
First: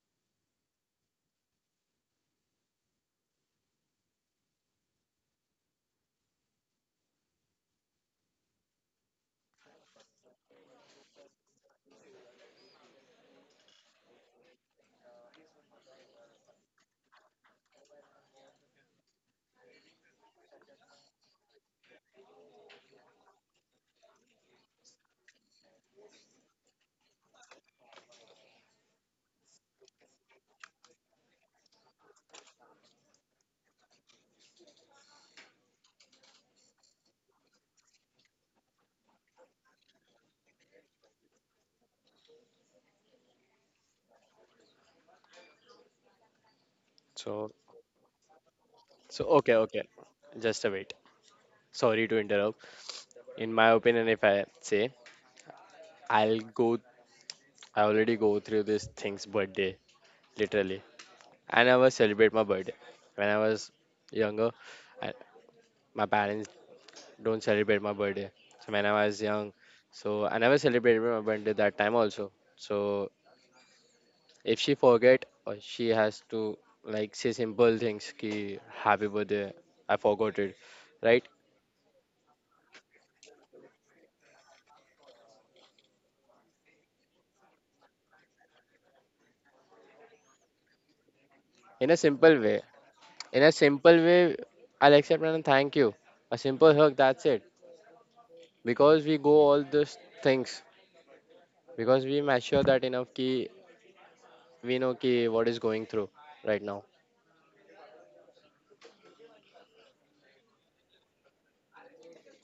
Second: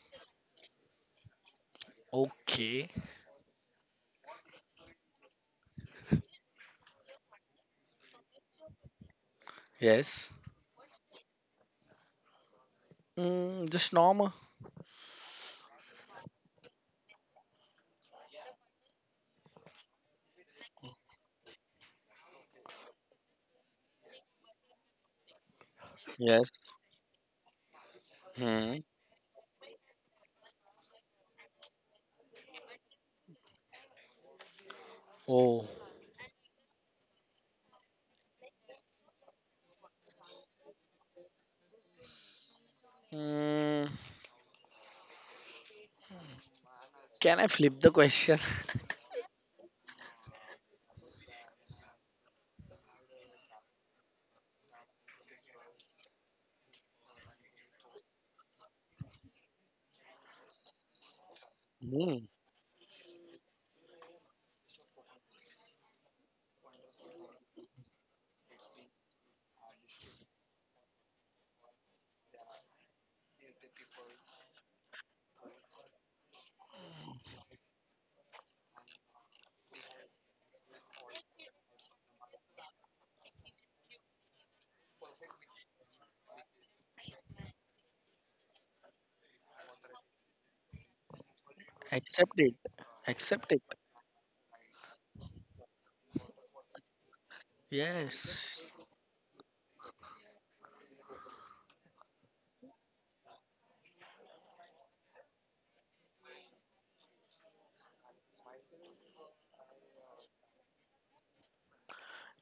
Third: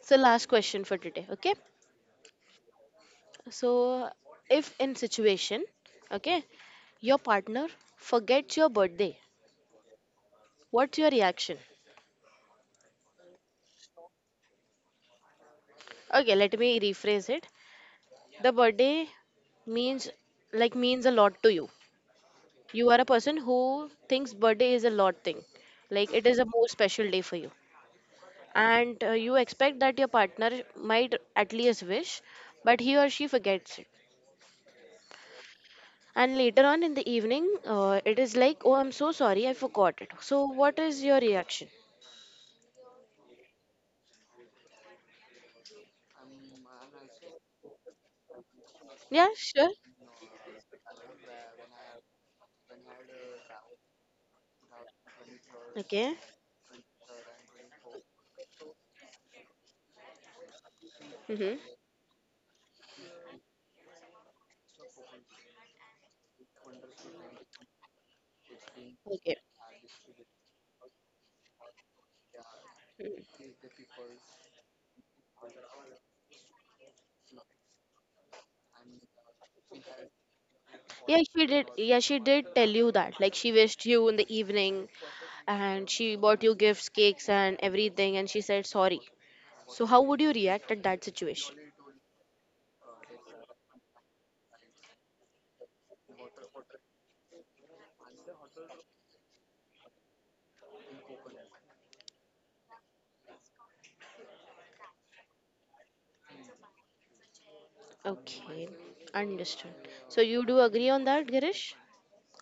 So, last question for today, okay? Okay. So, if in situation, okay, your partner forgets your birthday, Yes. what's your reaction? Mm, just normal. Okay, let me rephrase it. The birthday means like means a lot to you. You are a person who thinks birthday is a lot thing. Like it is a Yes. more special day for you. Hmm. And you expect that your partner might at least wish, but he or she forgets it. Oh. And later on in the evening, it is like, oh, I'm so sorry, I forgot it. So, what is your reaction? Mm, can I So flip the question? so Yeah, okay, sure. okay. Just a bit. Sorry to interrupt. In my opinion, if I say, Okay. I'll go I already go through this thing's birthday, literally. Mm-hmm. I never Hmm. celebrate my birthday. When I was younger, I, my parents don't celebrate my birthday. So when I was Okay. young, so I never celebrated my birthday that time also. So Mm. if she forget, she has to like say simple things, ki happy birthday, I forgot it, Yeah, right? she did. Yeah, she did tell you that. Like, she wished you in the evening and she bought you gifts, cakes, and everything, and she said sorry. So, how would you react at that situation? in a simple Accept it. way in a Accept it. simple way I'll accept and thank you, a simple hug, that's it. Yes. Because we go all those things, because we mature that enough, ki we know ki what is going through right now. Okay, understood. So, you do agree on that, Girish?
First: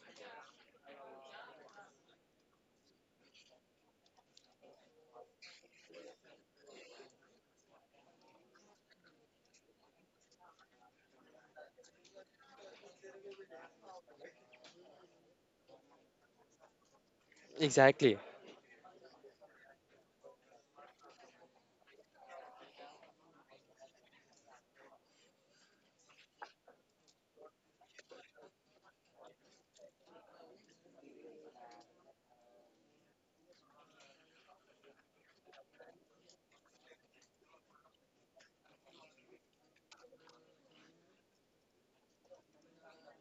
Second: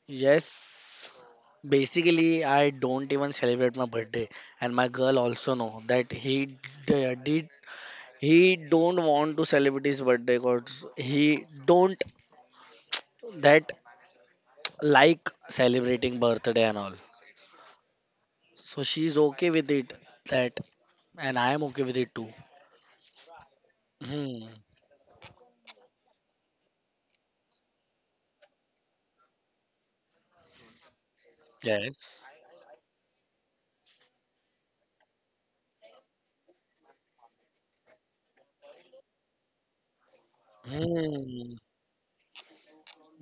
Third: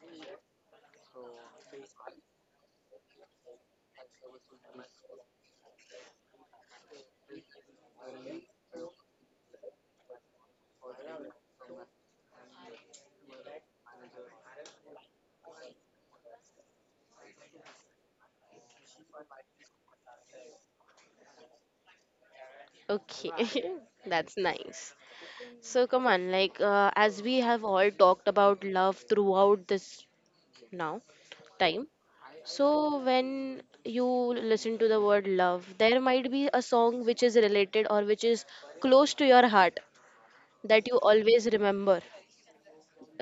Yes. Basically, I don't even celebrate my birthday, and my girl also know that he did. He don't want to celebrate his birthday because he don't that like celebrating birthday and all. Exactly. So she's okay with it that, and I am okay with it too. Okay, that's Hmm. nice. So, come on, like, as we have all talked about love throughout this now, time. Yes. So, when you listen to the word love, there might be a song which is related or which is close to your heart that you always Hmm. remember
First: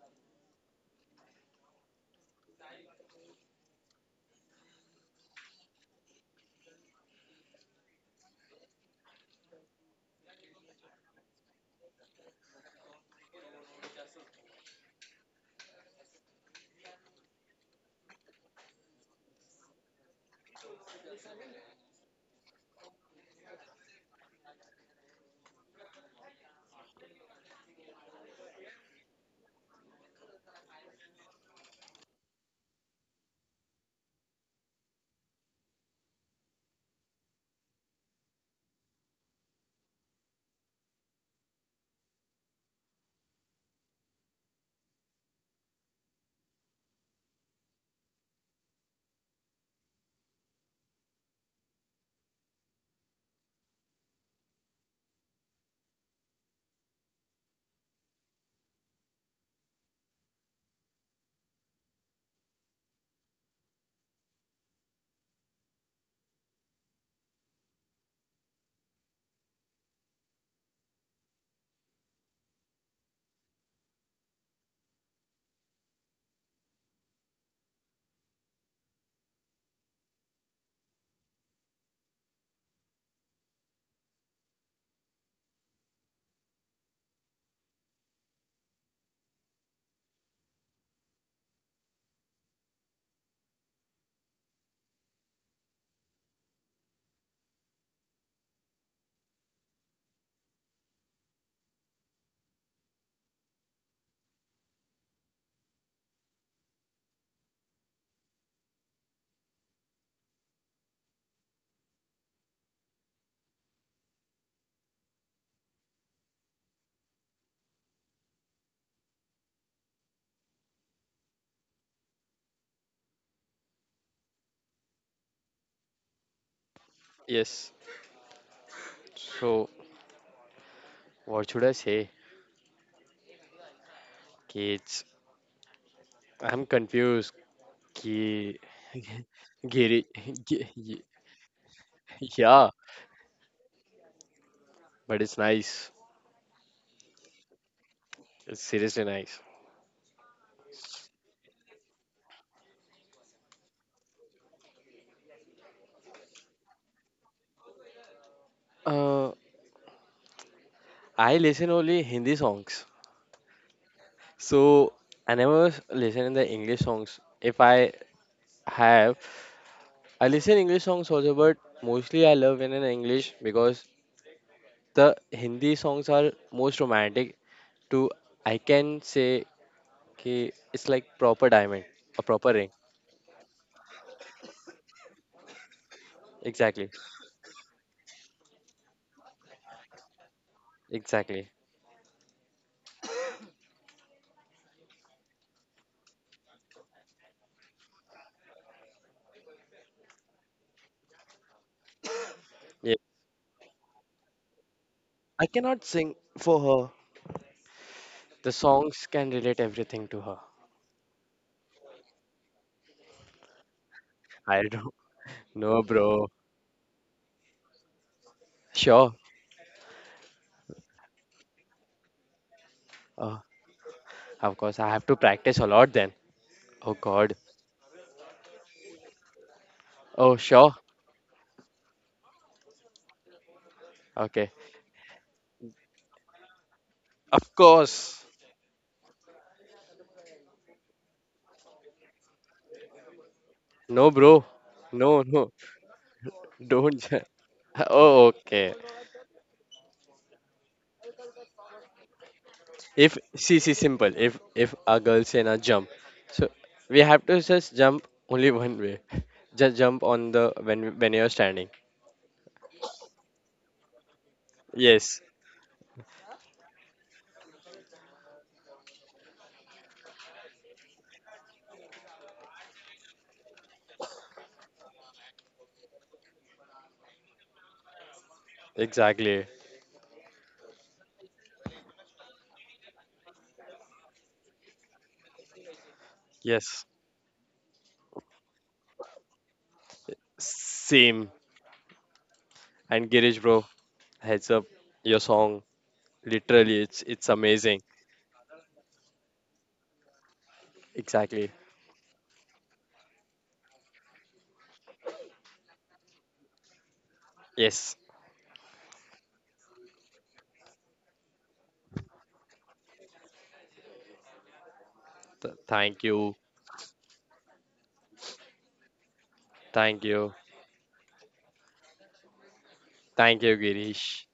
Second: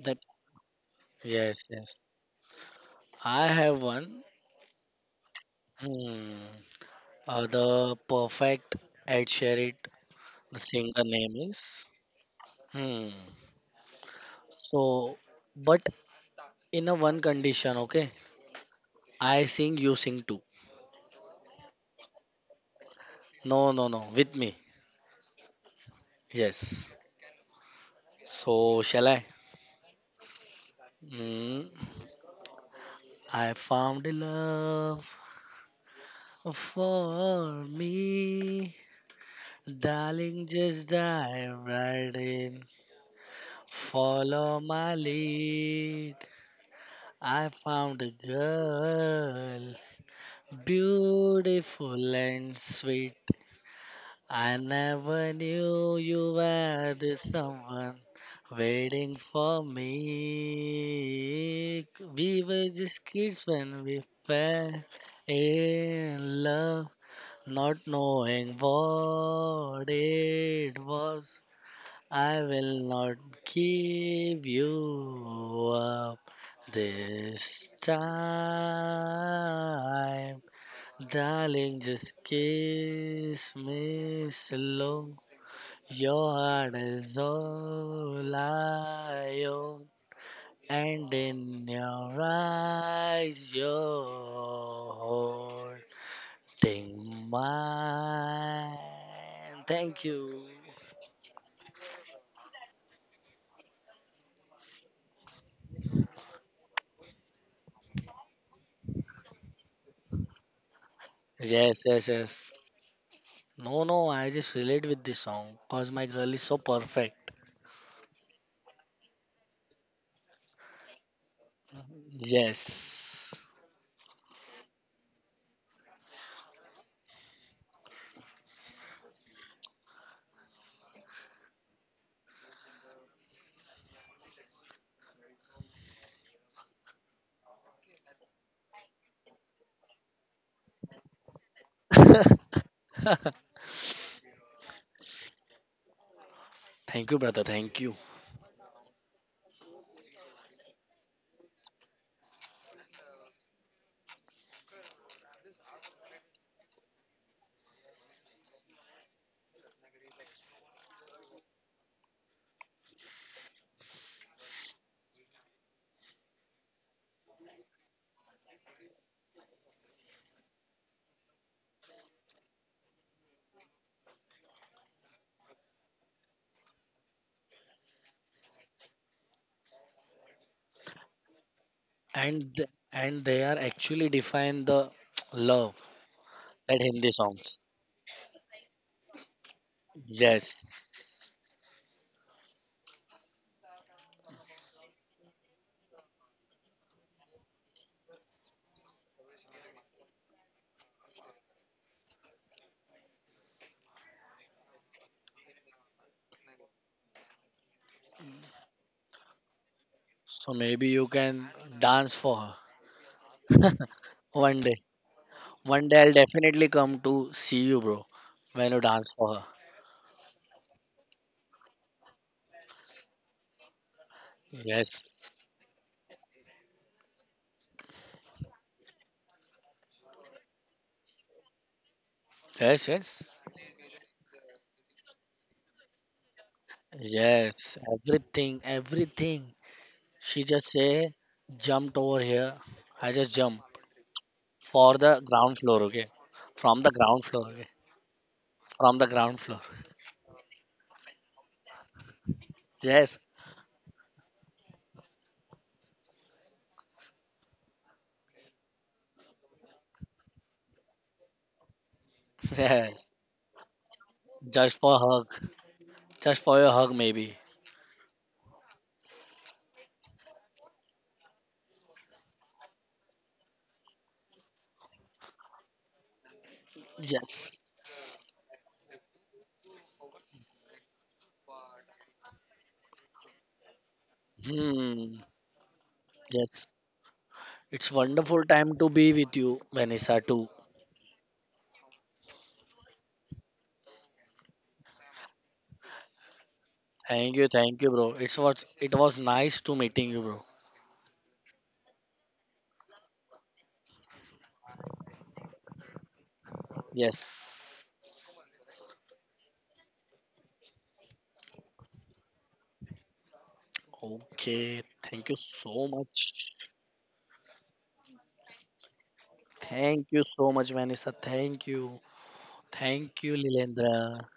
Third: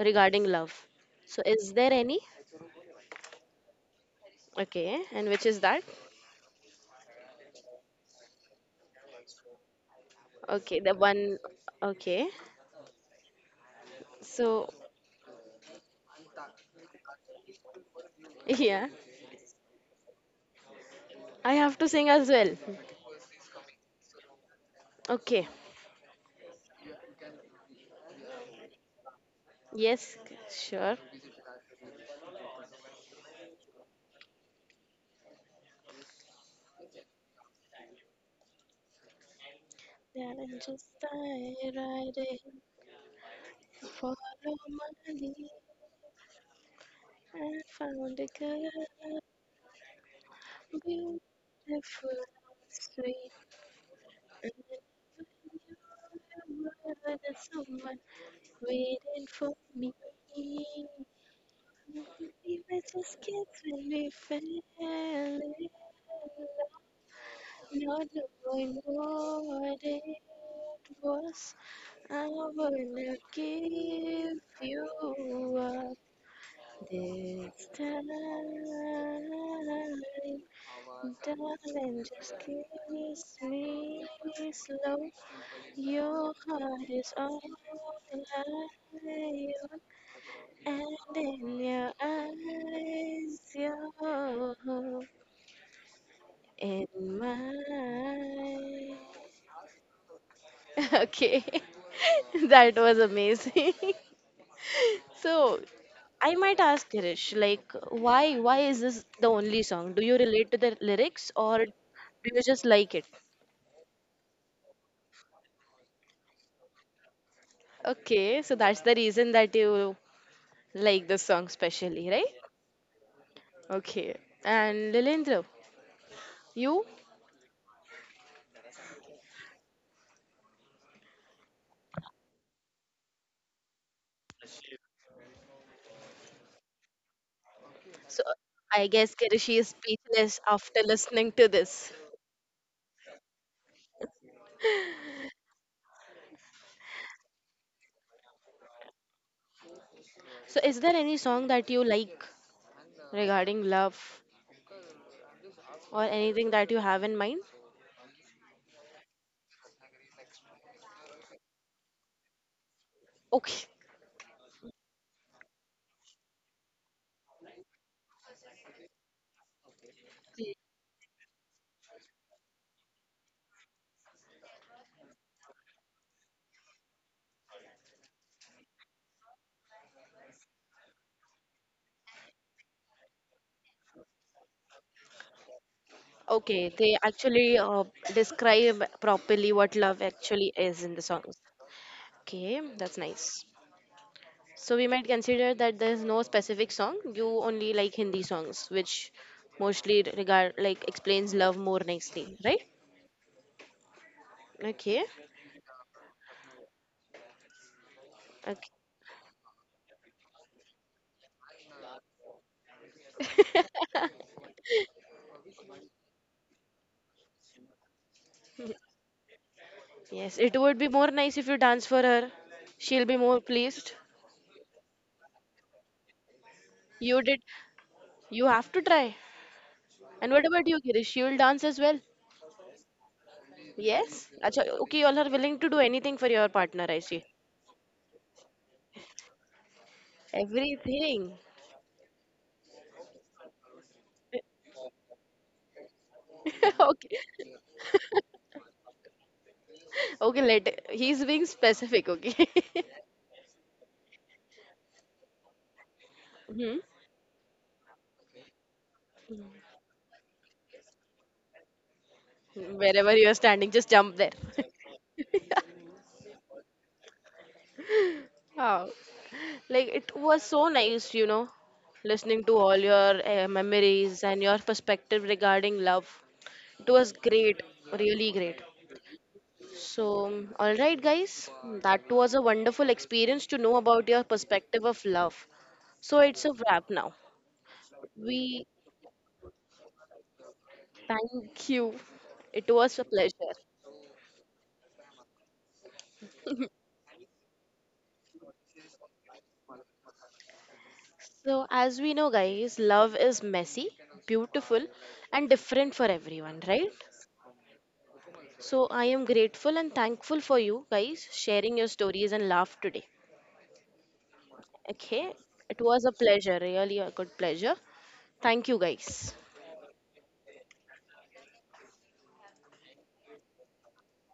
That. love. So, Yes. is there Yes. any? I have one. Okay, and which is that? Hmm. The perfect, Ed Sheeran. The Okay, the singer name one. is. Okay, Hmm. so So, but in a one condition, okay? yeah, I sing, you sing too. I have to sing as well. No, no, no. With me. Okay, Yes. So, shall I? yes, sure. Hmm. I found love for me. Darling, just Challenges dive I right riding, in. follow Follow my my lead, lead. I I found a found a girl. girl, Beautiful, beautiful and sweet. sweet, and I never knew you you were the were the someone someone waiting waiting for for me. me. We We were were just just kids kids when when we we fell in fell love, in love, not not knowing knowing what what it it was. was. I I will not wanna give give you you up up this this time. time. Darling, Darling, just just kiss kiss me me slow. slow. Your Your heart heart is is all I own, all I own, and and in in your your eyes, eyes, your you're home holding in mine. mine. Thank you. Okay, that was amazing. So I might ask Girish, like, why is this the only song? Do you relate to the lyrics or Yes, yes, yes. do you just like it? No, no, I just relate with this song because my girl is so perfect. Okay, so that's the reason that you like the song specially, right? Yes. Okay. And Lilendra, you? Yes. So what should I say, kids, I'm confused, ki So I guess Kirishi is giri speechless gi- after listening to this. yeah, but it's nice. Thank you, brother. Thank you. It's seriously nice. So is there any song that you like regarding love or anything that you have in mind? Uh, I listen only Hindi songs, Okay. so I never listen in the English songs. If I have, I listen English songs also, but mostly I love in an English because the Hindi songs are most romantic. To, I can say ki it's like proper diamond, a proper And ring. And they are actually define the love Okay, that Exactly, they Hindi songs. actually describe properly what love actually is in the Yes. songs. exactly. Okay, that's nice. So we might consider that there's no specific song. You only like Hindi songs, which mostly regard like explains love more nicely, right? Yeah, Okay. I cannot sing for her. The Okay. songs can relate everything to her. So maybe you can dance for her I one day. don't know, One day I'll bro. definitely come to see you, bro, when you dance Sure. for her. Yes, it would be more nice if you dance for her. She'll be Uh, more pleased. Of course, I have to Yes, practice a lot then. Oh You God. did. You have to try. And Oh, what about you, sure. Girish? You'll dance as well. yes, yes, Yes. Okay. Acha, okay, you all are willing to do anything for your partner, I see. Of yes. course. Everything, everything. She just say Everything. jumped over here. I just jump No, bro. for the No, no. ground floor, okay? From the Don't. Okay. ground floor, okay? Oh, okay. From the ground floor. Okay, let he's being specific, okay. Yes, If see, see, simple. If a girl say na jump, so Hmm. we have to just jump only one way. Just jump on the when you're standing. yes. Wherever you are standing, just jump there. Just for Yes, hug, just for your hug, maybe. Oh, like it was so nice, you know, listening to all your memories and your perspective regarding love. It was Yes. great, really great. exactly. So, all right, guys, that was a wonderful experience to know about your perspective of Hmm. love. So, it's a Yes. Yes, wrap now. It's wonderful We time to be with you, Vanessa too. same. thank you. It was a And Girish, pleasure. bro, heads up. Your song, literally, it's Thank amazing. you, bro. It was nice to meeting you, bro. Exactly. So, as we know, guys, love is messy, beautiful, and different for everyone, right? Yes. Yes. So I am grateful and thankful for you guys sharing your stories and laugh today. Okay. Thank you Okay, it so Thank was a much. you. pleasure, really a good pleasure. Thank you guys. Thank Thank you you. so much, Vanessa. Thank you. Thank you, Thank you, Lilendra. Girish.